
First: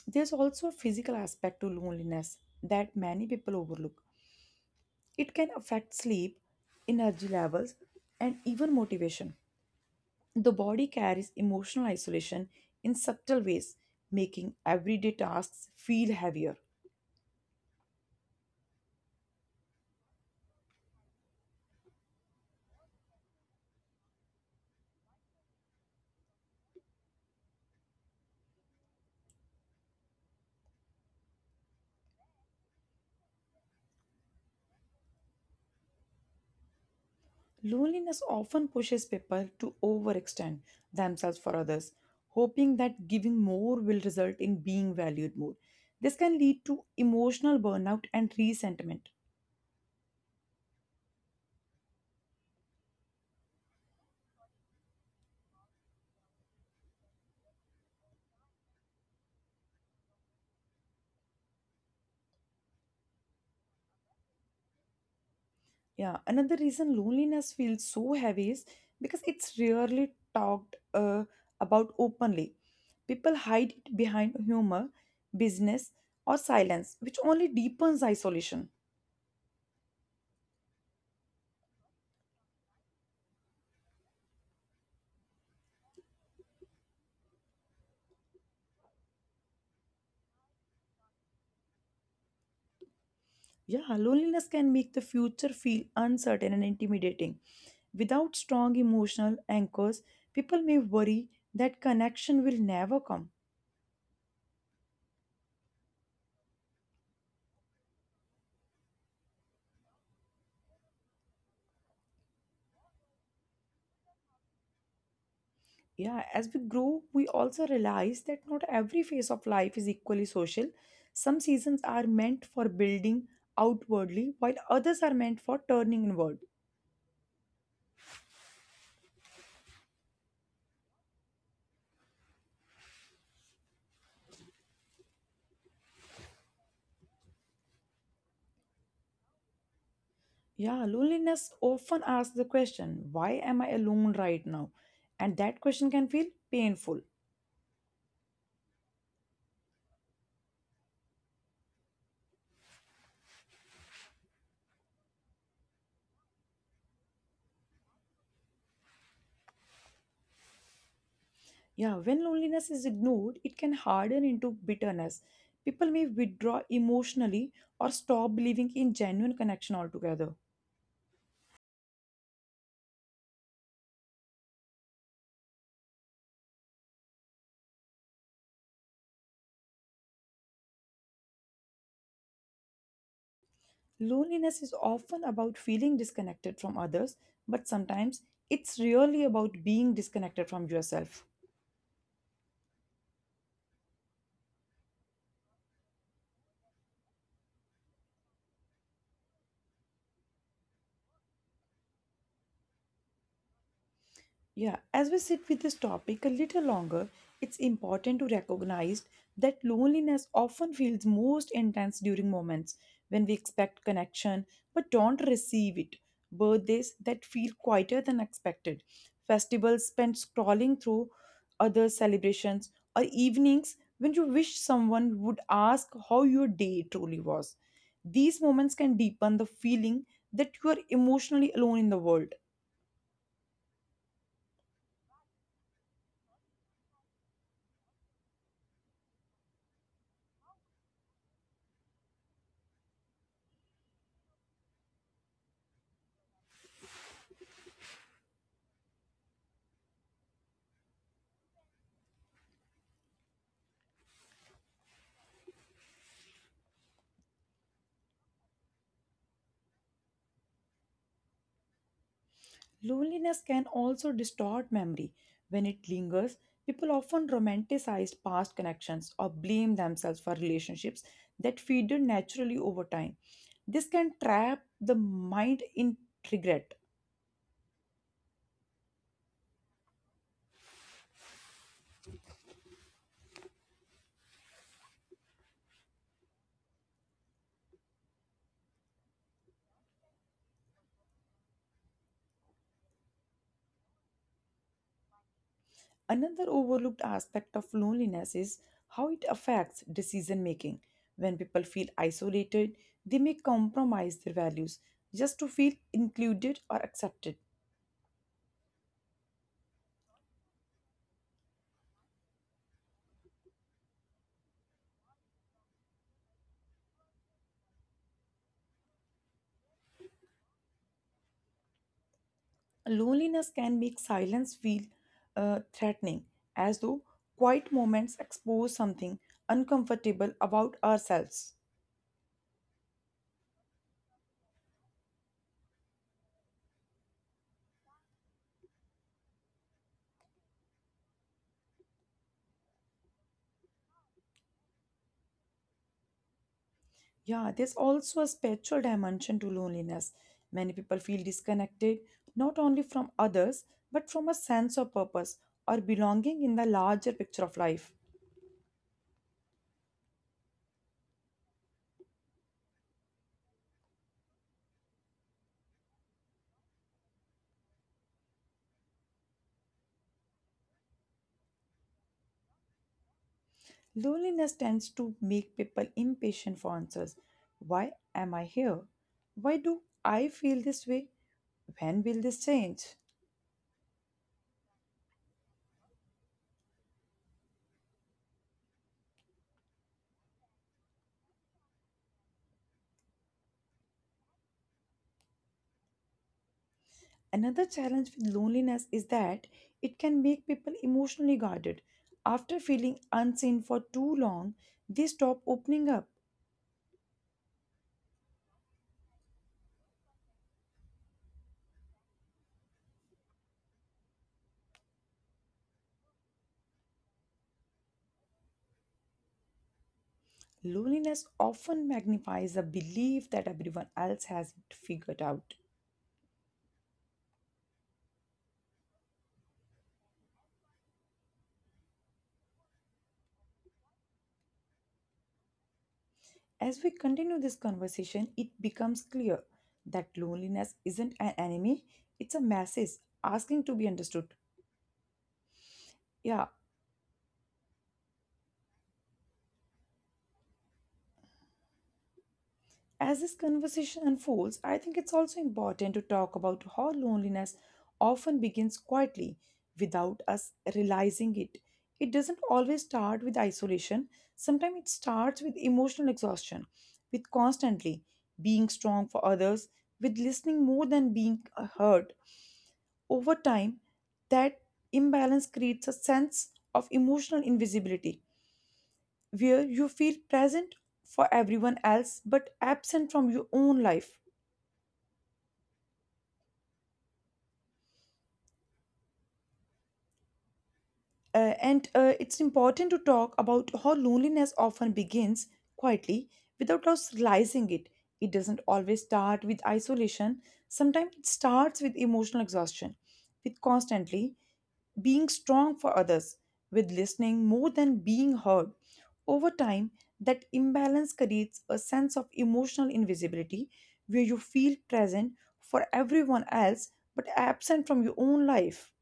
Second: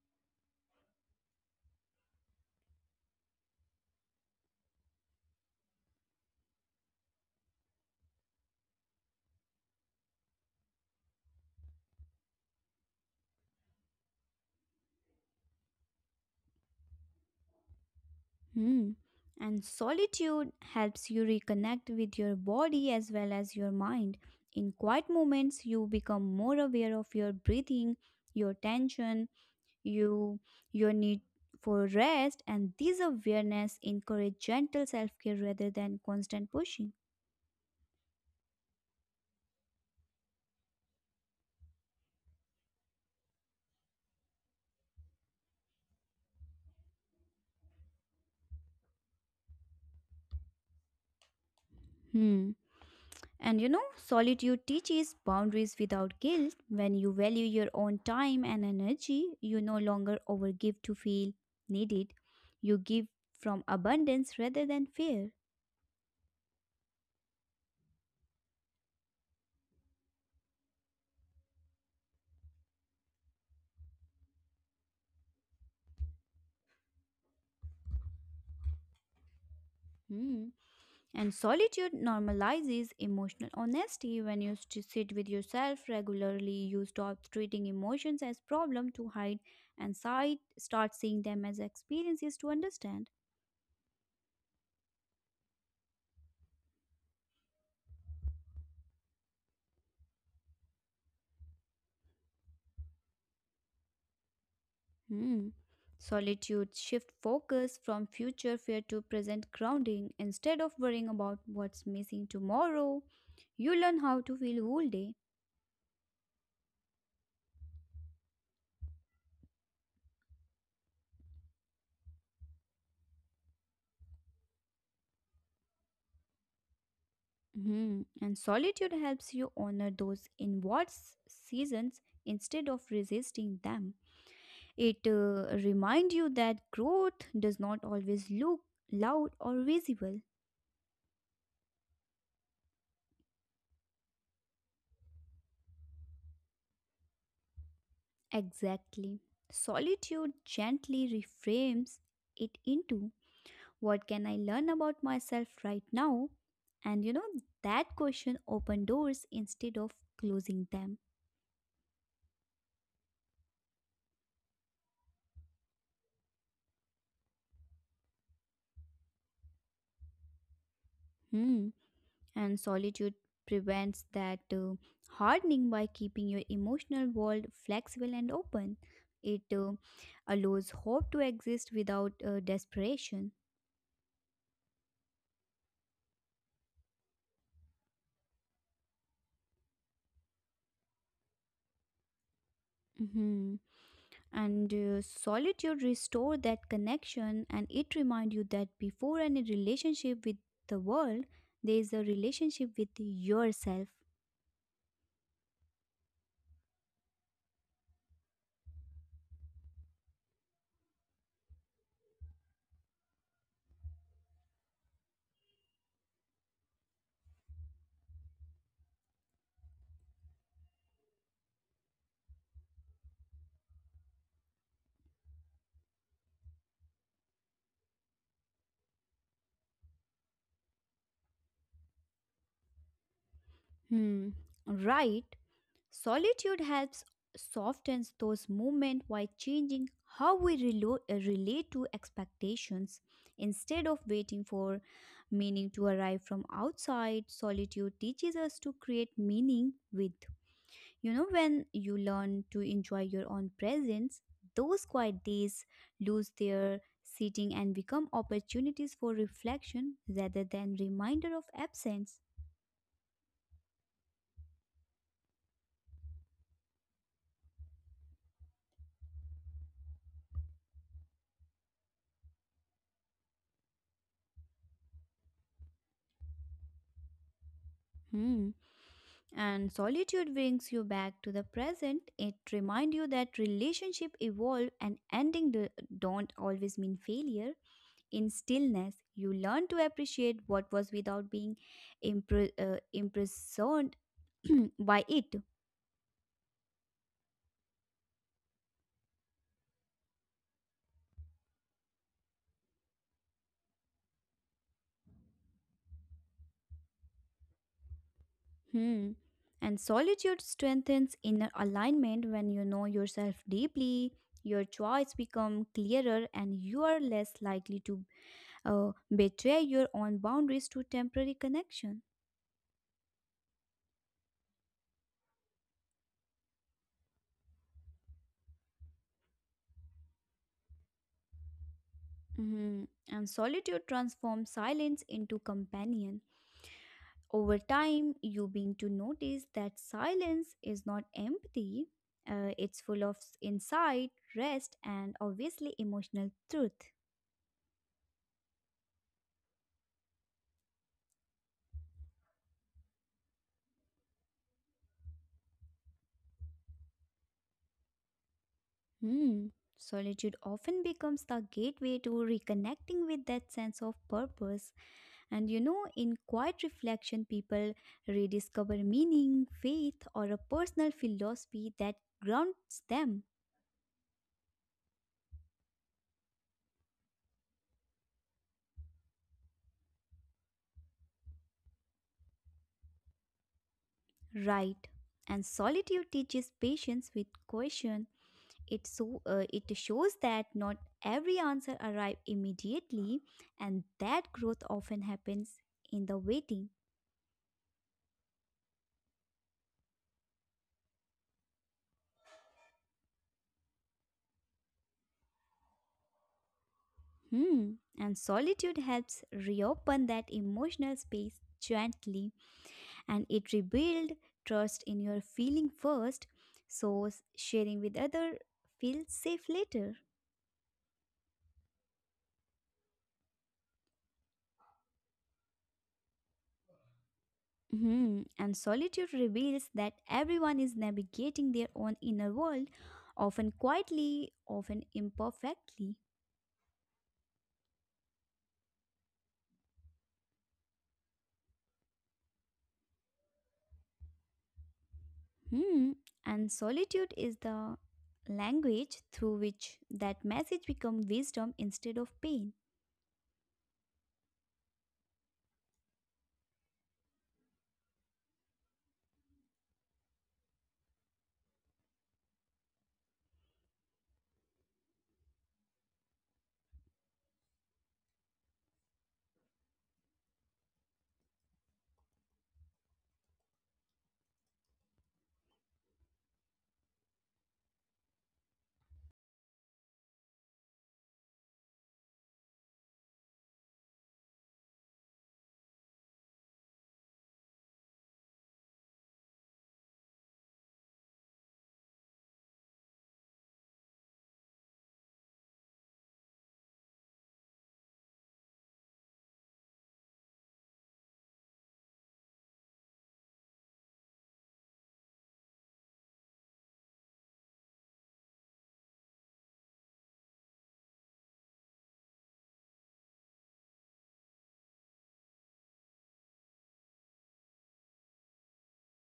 [SPEAKER 1] There's also a physical aspect to loneliness that many people overlook. It can affect sleep, energy levels, and even motivation. The body carries emotional isolation in subtle ways, making everyday tasks feel heavier.
[SPEAKER 2] Hmm. And solitude helps you reconnect with your body as well as your mind. In quiet moments, you become more aware of your breathing, your tension, you your need for rest, and this awareness encourage gentle self-care rather than constant pushing.
[SPEAKER 1] Loneliness often pushes people to overextend themselves for others, hoping that giving more will result in being valued more. This can lead to emotional burnout and resentment.
[SPEAKER 2] Hmm. And solitude teaches boundaries without guilt. When you value your own time and energy, you no longer overgive to feel needed. You give from abundance rather than fear.
[SPEAKER 1] Yeah, another reason loneliness feels so heavy is because it's rarely talked about openly. People hide it behind humor, business, or silence, which only deepens isolation.
[SPEAKER 2] Hmm. And solitude normalizes emotional honesty. When you sit with yourself regularly, you stop treating emotions as problem to hide and side, start seeing them as experiences to understand.
[SPEAKER 1] Yeah, loneliness can make the future feel uncertain and intimidating. Without strong emotional anchors, people may worry that connection will never come.
[SPEAKER 2] Hmm. Solitude shift focus from future fear to present grounding. Instead of worrying about what's missing tomorrow, you learn how to feel whole day.
[SPEAKER 1] Yeah, as we grow, we also realize that not every phase of life is equally social. Some seasons are meant for building outwardly, while others are meant for turning inward.
[SPEAKER 2] Hmm. And solitude helps you honor those inward seasons instead of resisting them. It reminds you that growth does not always look loud or visible.
[SPEAKER 1] Yeah, loneliness often asks the question, why am I alone right now? And that question can feel painful.
[SPEAKER 2] Exactly. Solitude gently reframes it into, what can I learn about myself right now? And that question opened doors instead of closing them.
[SPEAKER 1] Yeah, when loneliness is ignored, it can harden into bitterness. People may withdraw emotionally or stop believing in genuine connection altogether.
[SPEAKER 2] Hmm. And solitude prevents that hardening by keeping your emotional world flexible and open. It allows hope to exist without desperation.
[SPEAKER 1] Loneliness is often about feeling disconnected from others, but sometimes it's really about being disconnected from yourself.
[SPEAKER 2] Mhm. And solitude restore that connection, and it remind you that before any relationship with the world, there is a relationship with yourself.
[SPEAKER 1] Yeah, as we sit with this topic a little longer, it's important to recognize that loneliness often feels most intense during moments when we expect connection but don't receive it. Birthdays that feel quieter than expected, festivals spent scrolling through other celebrations, or evenings when you wish someone would ask how your day truly was. These moments can deepen the feeling that you are emotionally alone in the world.
[SPEAKER 2] Hmm, right. Solitude helps softens those movements by changing how we relate to expectations. Instead of waiting for meaning to arrive from outside, solitude teaches us to create meaning with. When you learn to enjoy your own presence, those quiet days lose their seating and become opportunities for reflection rather than reminder of absence.
[SPEAKER 1] Loneliness can also distort memory. When it lingers, people often romanticize past connections or blame themselves for relationships that faded naturally over time. This can trap the mind in regret.
[SPEAKER 2] Hmm. And solitude brings you back to the present. It reminds you that relationship evolve and ending don't always mean failure. In stillness, you learn to appreciate what was without being imprisoned by it.
[SPEAKER 1] Another overlooked aspect of loneliness is how it affects decision making. When people feel isolated, they may compromise their values just to feel included or accepted.
[SPEAKER 2] Hmm. And solitude strengthens inner alignment when you know yourself deeply. Your choice become clearer, and you are less likely to betray your own boundaries to temporary connection.
[SPEAKER 1] Loneliness can make silence feel threatening, as though quiet moments expose something uncomfortable about ourselves.
[SPEAKER 2] Mhm. And solitude transforms silence into companion. Over time, you begin to notice that silence is not empty, it's full of insight, rest, and obviously emotional truth.
[SPEAKER 1] Yeah, there's also a spiritual dimension to loneliness. Many people feel disconnected not only from others but from a sense of purpose or belonging in the larger picture of life.
[SPEAKER 2] Hmm. Solitude often becomes the gateway to reconnecting with that sense of purpose. And in quiet reflection, people rediscover meaning, faith, or a personal philosophy that grounds them.
[SPEAKER 1] Loneliness tends to make people impatient for answers. Why am I here? Why do I feel this way? When will this change?
[SPEAKER 2] Right. And solitude teaches patience with question. It shows that not every answer arrives immediately, and that growth often happens in the waiting.
[SPEAKER 1] Another challenge with loneliness is that it can make people emotionally guarded. After feeling unseen for too long, they stop opening up.
[SPEAKER 2] Hmm. And solitude helps reopen that emotional space gently, and it rebuild trust in your feeling first, so sharing with other feels safe later.
[SPEAKER 1] Loneliness often magnifies the belief that everyone else has it figured out.
[SPEAKER 2] Hmm, and solitude reveals that everyone is navigating their own inner world, often quietly, often imperfectly.
[SPEAKER 1] As we continue this conversation, it becomes clear that loneliness isn't an enemy, it's a message asking to be understood.
[SPEAKER 2] Hmm.
[SPEAKER 1] Yeah,
[SPEAKER 2] And solitude is the language through which that message becomes wisdom instead of pain.
[SPEAKER 1] as this conversation unfolds, I think it's also important to talk about how loneliness often begins quietly without us realizing it. It doesn't always start with isolation, sometimes it starts with emotional exhaustion, with constantly being strong for others, with listening more than being heard. Over time, that imbalance creates a sense of emotional invisibility where you feel present for everyone else but absent from your own life. And it's important to talk about how loneliness often begins quietly without us realizing it. It doesn't always start with isolation, sometimes it starts with emotional exhaustion, with constantly being strong for others, with listening more than being heard. Over time, that imbalance creates a sense of emotional invisibility where you feel present for everyone else but absent from your own life.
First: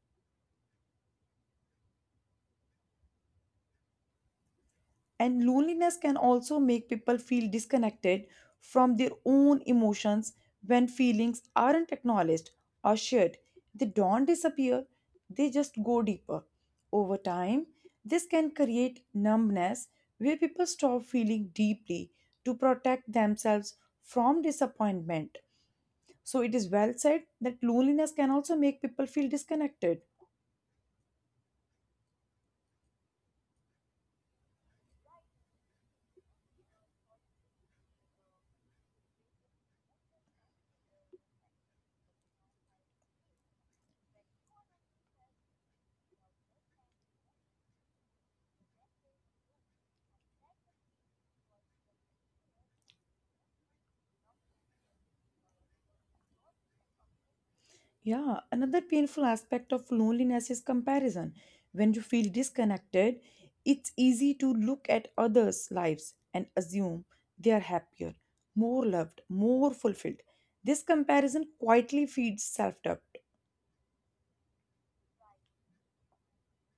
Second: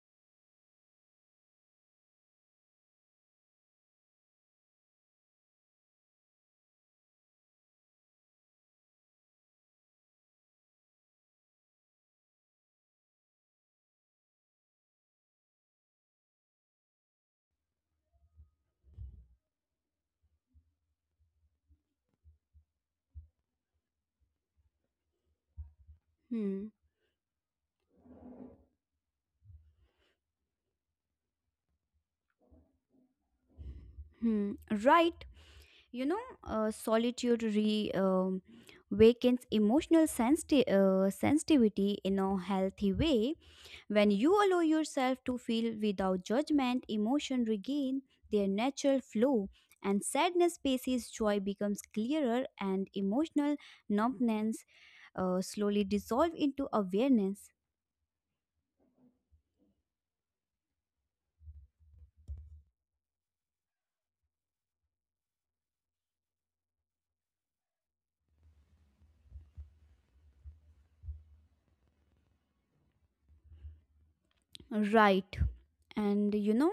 [SPEAKER 1] And loneliness can also make people feel disconnected from their own emotions when feelings aren't acknowledged or shared. They don't disappear, they just go deeper. Over time, this can create numbness where people stop feeling deeply to protect themselves from disappointment. So, it is
[SPEAKER 2] Hmm.
[SPEAKER 1] well said that loneliness can also make people feel disconnected.
[SPEAKER 2] Hmm. Right. Solitude re wakens emotional sensitivity in a healthy way. When you allow yourself to feel without judgment, emotion regain their natural flow, and sadness spaces joy becomes clearer, and emotional numbness slowly dissolve into awareness.
[SPEAKER 1] Yeah, another painful aspect of loneliness is comparison. When you feel disconnected, it's easy to look at others' lives and assume they are happier, more loved, more fulfilled. This comparison quietly feeds self doubt.
[SPEAKER 2] Right. And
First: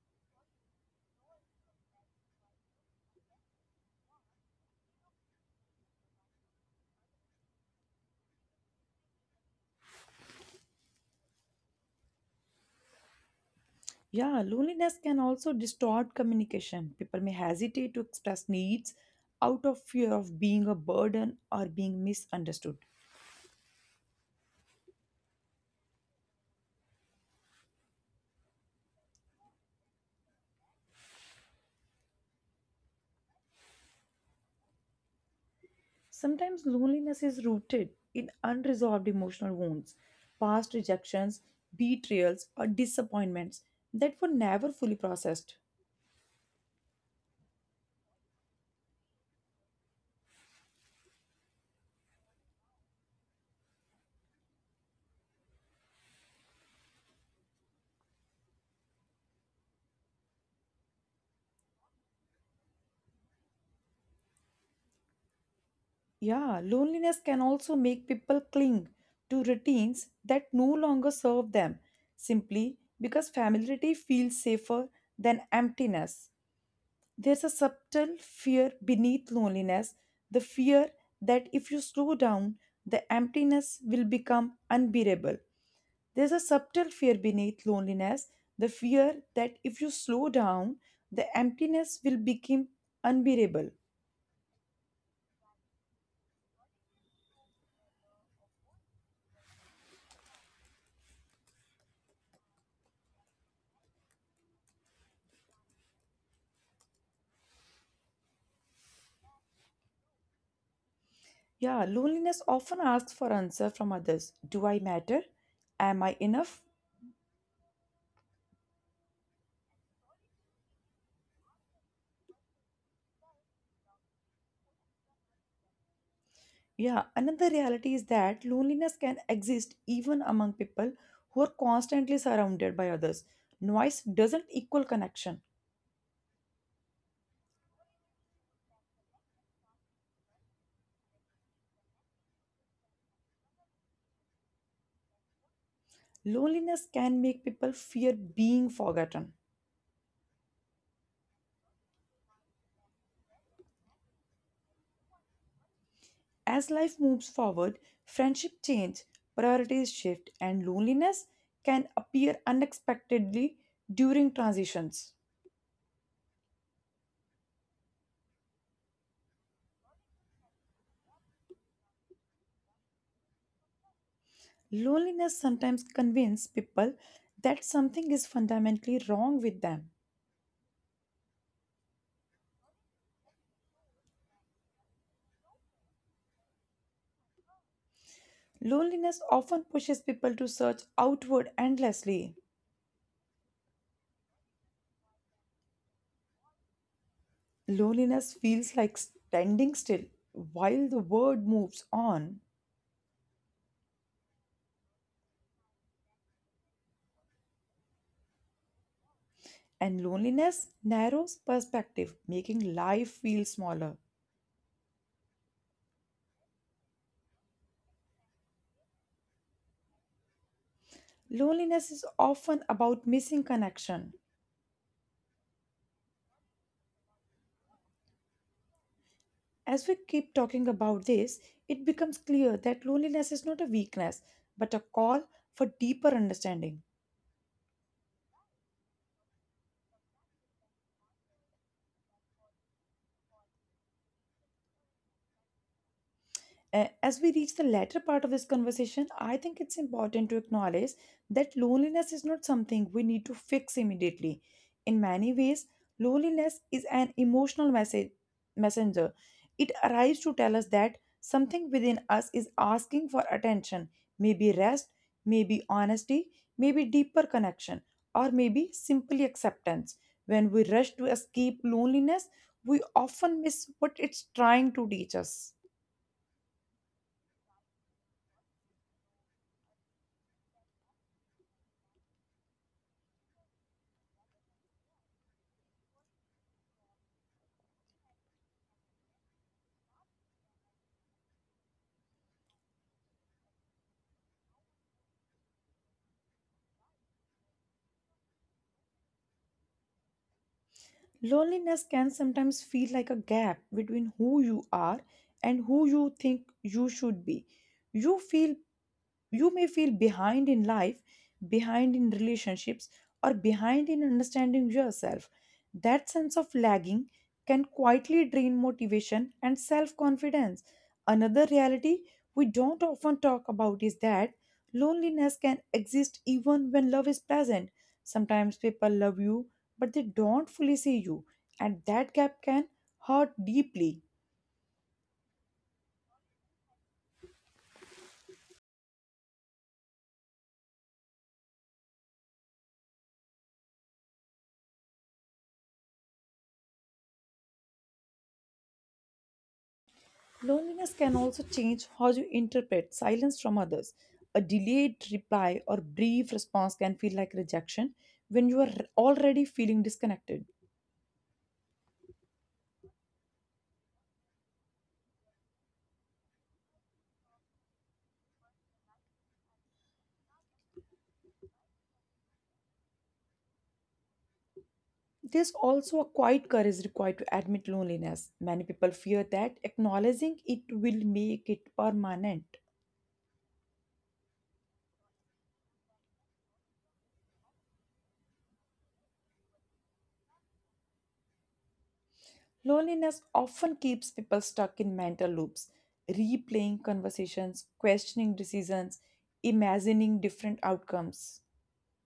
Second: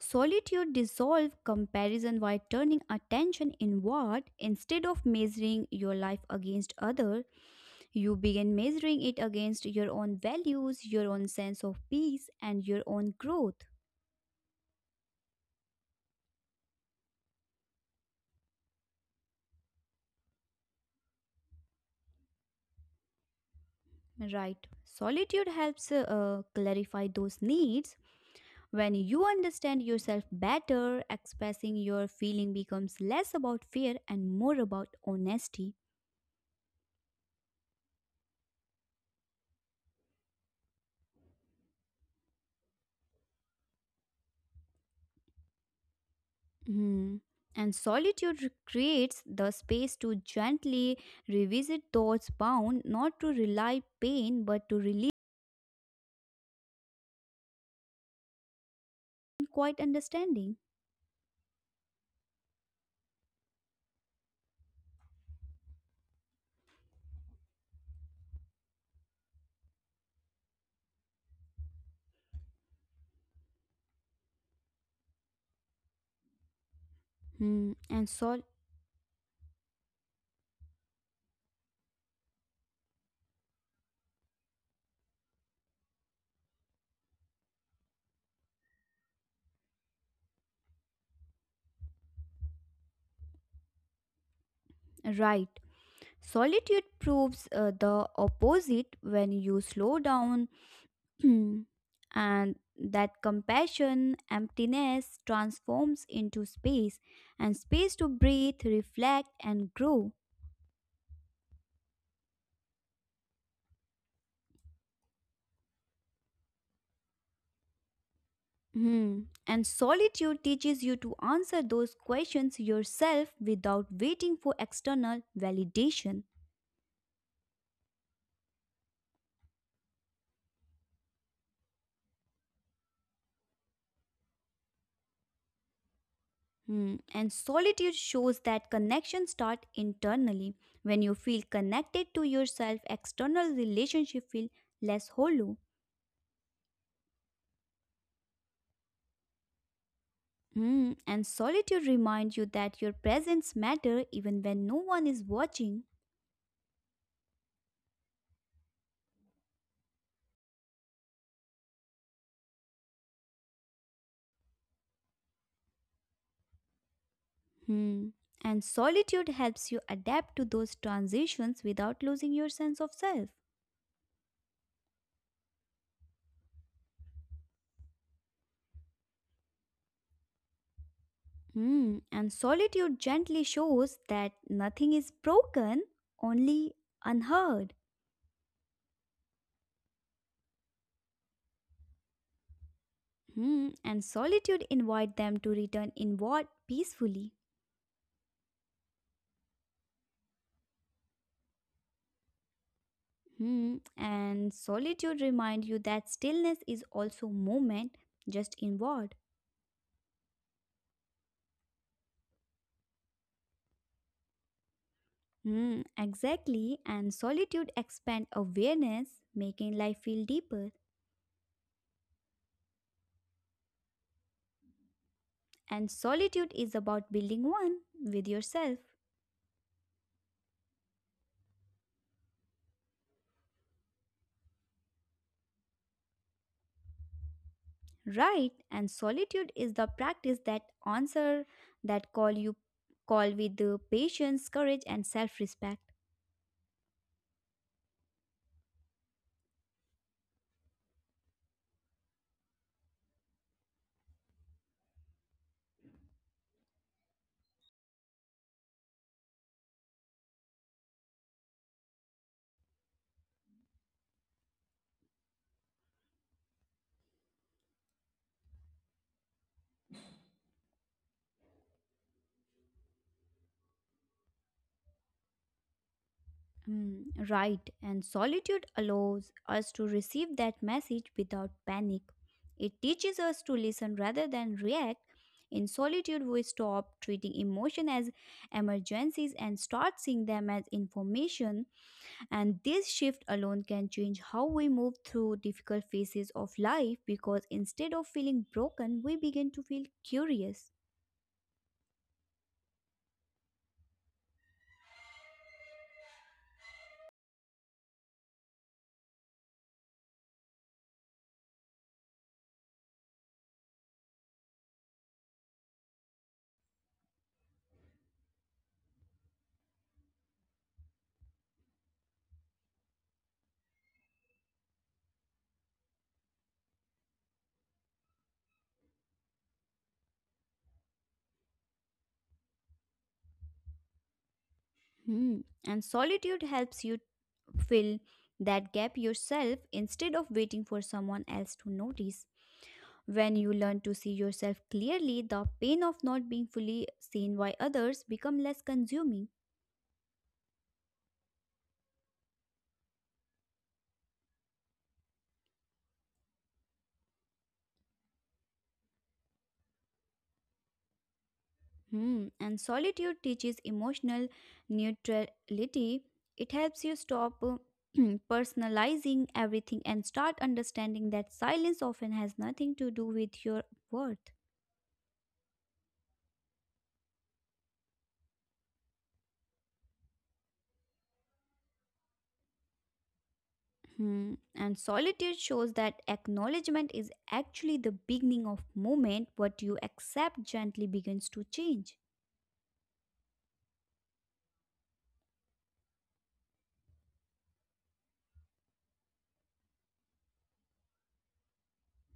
[SPEAKER 2] solitude dissolve comparison by turning attention inward. Instead of measuring your life against other, you begin measuring it against your own values, your own sense of peace, and your own growth.
[SPEAKER 1] Yeah, loneliness can also distort communication. People may hesitate to express needs out of fear of being a burden or being misunderstood.
[SPEAKER 2] Right. Solitude helps clarify those needs. When you understand yourself better, expressing your feeling becomes less about fear and more about honesty.
[SPEAKER 1] Sometimes loneliness is rooted in unresolved emotional wounds, past rejections, betrayals, or disappointments that were never fully processed.
[SPEAKER 2] Hmm. And solitude creates the space to gently revisit thoughts bound not to rely pain but to release quiet understanding.
[SPEAKER 1] Yeah, loneliness can also make people cling to routines that no longer serve them simply because familiarity feels safer than emptiness. There's a
[SPEAKER 2] Hmm. And
[SPEAKER 1] subtle
[SPEAKER 2] sol
[SPEAKER 1] fear beneath loneliness, the fear that if you slow down, the emptiness will become unbearable. There's a subtle fear beneath loneliness, the fear that if you slow down, the emptiness will become unbearable.
[SPEAKER 2] right. Solitude proves the opposite. When you slow down, hmm, and that compassion emptiness transforms into space, and space to breathe, reflect, and grow.
[SPEAKER 1] Yeah, loneliness often asks for answer from others. Do I matter? Am I enough?
[SPEAKER 2] Hmm. And solitude teaches you to answer those questions yourself without waiting for external validation.
[SPEAKER 1] Yeah, another reality is that loneliness can exist even among people who are constantly surrounded by others. Noise doesn't equal connection.
[SPEAKER 2] Hmm. And solitude shows that connection start internally. When you feel connected to yourself, external relationships feel less hollow.
[SPEAKER 1] Loneliness can make people fear being forgotten.
[SPEAKER 2] Hmm, and solitude reminds you that your presence matter even when no one is watching.
[SPEAKER 1] As life moves forward, friendship change, priorities shift, and loneliness can appear unexpectedly during transitions.
[SPEAKER 2] Hmm. And solitude helps you adapt to those transitions without losing your sense of self.
[SPEAKER 1] Loneliness sometimes convinces people that something is fundamentally wrong with them.
[SPEAKER 2] Hmm. And solitude gently shows that nothing is broken, only unheard.
[SPEAKER 1] Loneliness often pushes people to search outward endlessly.
[SPEAKER 2] Hmm. And solitude invite them to return inward peacefully.
[SPEAKER 1] Loneliness feels like standing still while the world moves on,
[SPEAKER 2] Hmm. And solitude remind you that stillness is also movement, just inward.
[SPEAKER 1] and loneliness narrows perspective, making life feel smaller.
[SPEAKER 2] Hmm, exactly, and solitude expands awareness, making life feel deeper.
[SPEAKER 1] Loneliness is often about missing connection.
[SPEAKER 2] And solitude is about building one with yourself,
[SPEAKER 1] As we keep talking about this, it becomes clear that loneliness is not a weakness, but a call for deeper understanding.
[SPEAKER 2] right? And solitude is the practice that answer that call, you call with the patience, courage, and self-respect.
[SPEAKER 1] As we reach the latter part of this conversation, I think it's important to acknowledge that loneliness is not something we need to fix immediately. In many ways, loneliness is an emotional message messenger. It arrives to tell us that something within us is asking for attention, maybe rest, maybe honesty, maybe deeper connection, or maybe simply acceptance. When we rush to escape loneliness, we often miss what it's trying to teach us.
[SPEAKER 2] Hmm, right, and solitude allows us to receive that message without panic. It teaches us to listen rather than react. In solitude, we stop treating emotion as emergencies and start seeing them as information. And this shift alone can change how we move through difficult phases of life, because instead of feeling broken, we begin to feel curious.
[SPEAKER 1] Loneliness can sometimes feel like a gap between who you are and who you think you should be. You feel You may feel behind in life, behind in relationships, or behind in understanding yourself. That sense of lagging can quietly drain motivation and self confidence. Another reality we don't often talk about is that loneliness can exist even when love is present. Sometimes people love you, but they don't fully see you, and that gap can hurt deeply.
[SPEAKER 2] Hmm. And solitude helps you fill that gap yourself instead of waiting for someone else to notice. When you learn to see yourself clearly, the pain of not being fully seen by others become less consuming.
[SPEAKER 1] Loneliness can also change how you interpret silence from others. A delayed reply or brief response can feel like rejection when you are already feeling disconnected.
[SPEAKER 2] Hmm. And solitude teaches emotional neutrality. It helps you stop personalizing everything and start understanding that silence often has nothing to do with your worth.
[SPEAKER 1] There's also a quiet courage required to admit loneliness. Many people fear that acknowledging it will make it permanent.
[SPEAKER 2] Hmm. And solitude shows that acknowledgement is actually the beginning of movement. What you accept gently begins to change.
[SPEAKER 1] Loneliness often keeps people stuck in mental loops, replaying conversations, questioning decisions, imagining different outcomes.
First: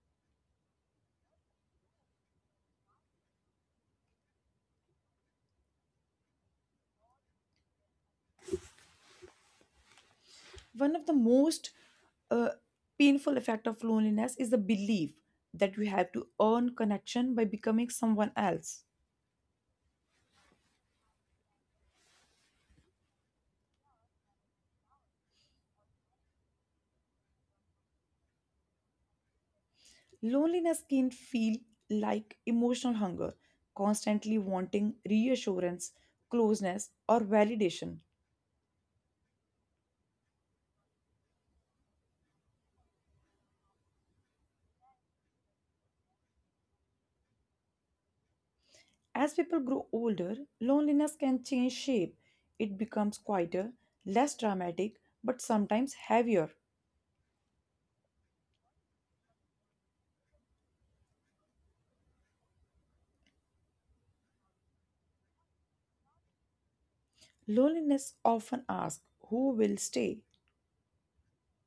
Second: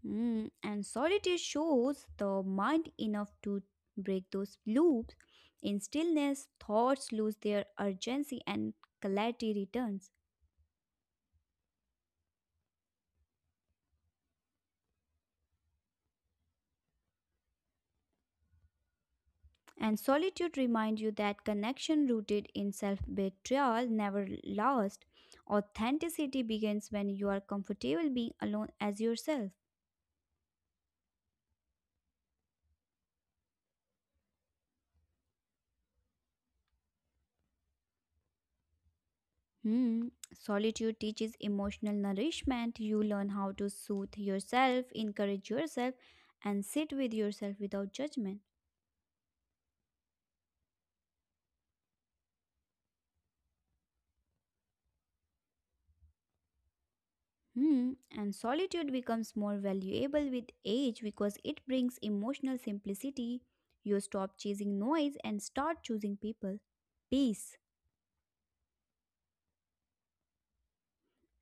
[SPEAKER 2] Hmm. And solitude shows the mind enough to break those loops. In stillness, thoughts lose their urgency and clarity returns.
[SPEAKER 1] One of the most uh, painful effect of loneliness is the belief that we have to earn connection by becoming someone else.
[SPEAKER 2] And solitude reminds you that connection rooted in self betrayal never lasts. Authenticity begins when you are comfortable being alone as yourself.
[SPEAKER 1] Loneliness can feel like emotional hunger, constantly wanting reassurance, closeness, or validation.
[SPEAKER 2] Hmm. Solitude teaches emotional nourishment. You learn how to soothe yourself, encourage yourself, and sit with yourself without judgment.
[SPEAKER 1] As people grow older, loneliness can change shape. It becomes quieter, less dramatic, but sometimes heavier.
[SPEAKER 2] Hmm. And solitude becomes more valuable with age because it brings emotional simplicity. You stop chasing noise and start choosing people, peace,
[SPEAKER 1] Loneliness often asks, who will stay?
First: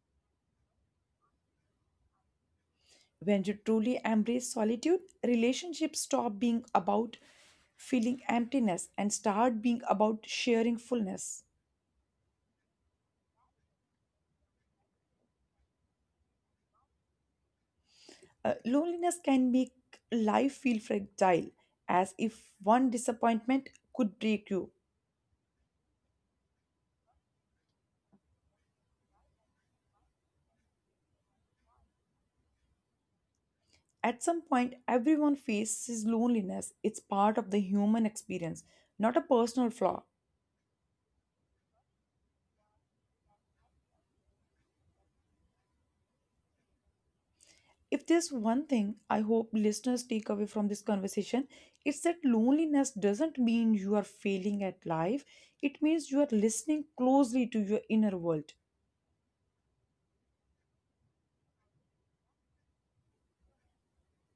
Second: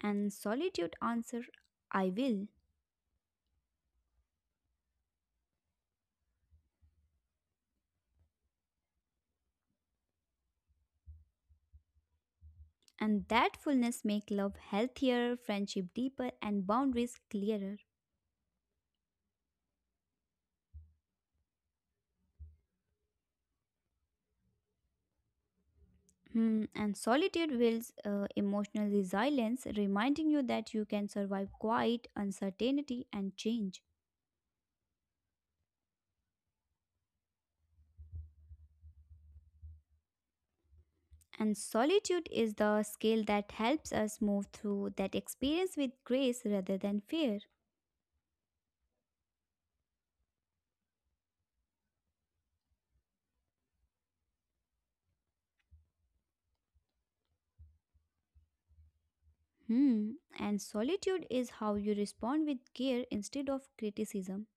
[SPEAKER 2] and solitude. Answer, I will.
[SPEAKER 1] When you truly embrace solitude, relationships stop being about feeling emptiness and start being about sharing fullness.
[SPEAKER 2] And that fullness make love healthier, friendship deeper, and boundaries clearer.
[SPEAKER 1] Loneliness can make life feel fragile, as if one disappointment could break you.
[SPEAKER 2] Hmm, and solitude builds emotional resilience, reminding you that you can survive quiet, uncertainty, and change.
[SPEAKER 1] At some point, everyone faces loneliness. It's part of the human experience, not a personal flaw.
[SPEAKER 2] And solitude is the skill that helps us move through that experience with grace rather than fear.
[SPEAKER 1] If there's one thing I hope listeners take away from this conversation, it's that loneliness doesn't mean you are failing at life, it means you are listening closely to your inner world.
[SPEAKER 2] Hmm. And solitude is how you respond with care instead of criticism.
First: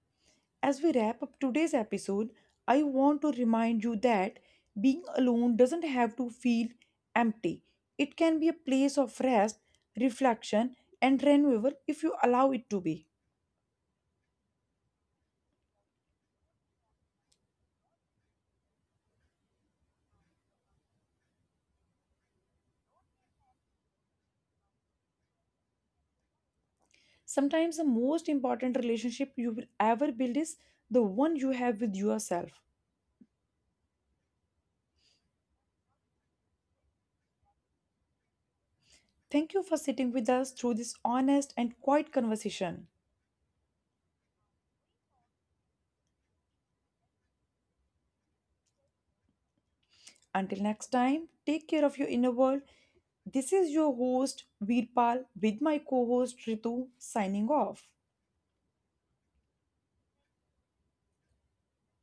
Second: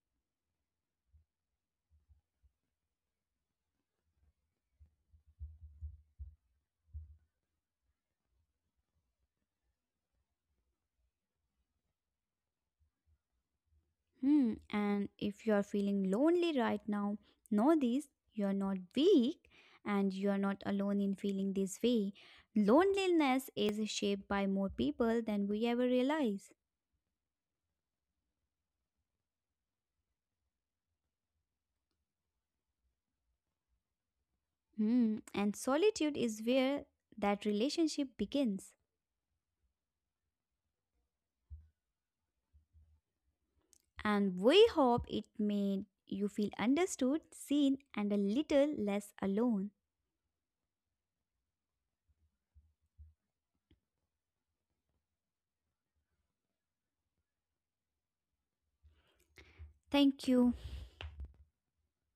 [SPEAKER 1] As we wrap up today's episode, I want to remind you that being alone doesn't have to feel empty. It can be a place of rest, reflection, and renewal if you allow it to be.
[SPEAKER 2] Hmm, and if you're feeling lonely right now, know this, you're not weak and you're not alone in feeling this way. Loneliness is shaped by more people than we ever realize.
[SPEAKER 1] Sometimes the most important relationship you will ever build is the one you have with yourself.
[SPEAKER 2] Hmm, and solitude is where that relationship begins.
[SPEAKER 1] Thank you for sitting with us through this honest and quiet conversation.
[SPEAKER 2] And we hope it made you feel understood, seen, and a little less alone.
[SPEAKER 1] Until next time, take care of your inner world. This is your host Veerpal with my co-host Ritu signing off.
[SPEAKER 2] Thank you.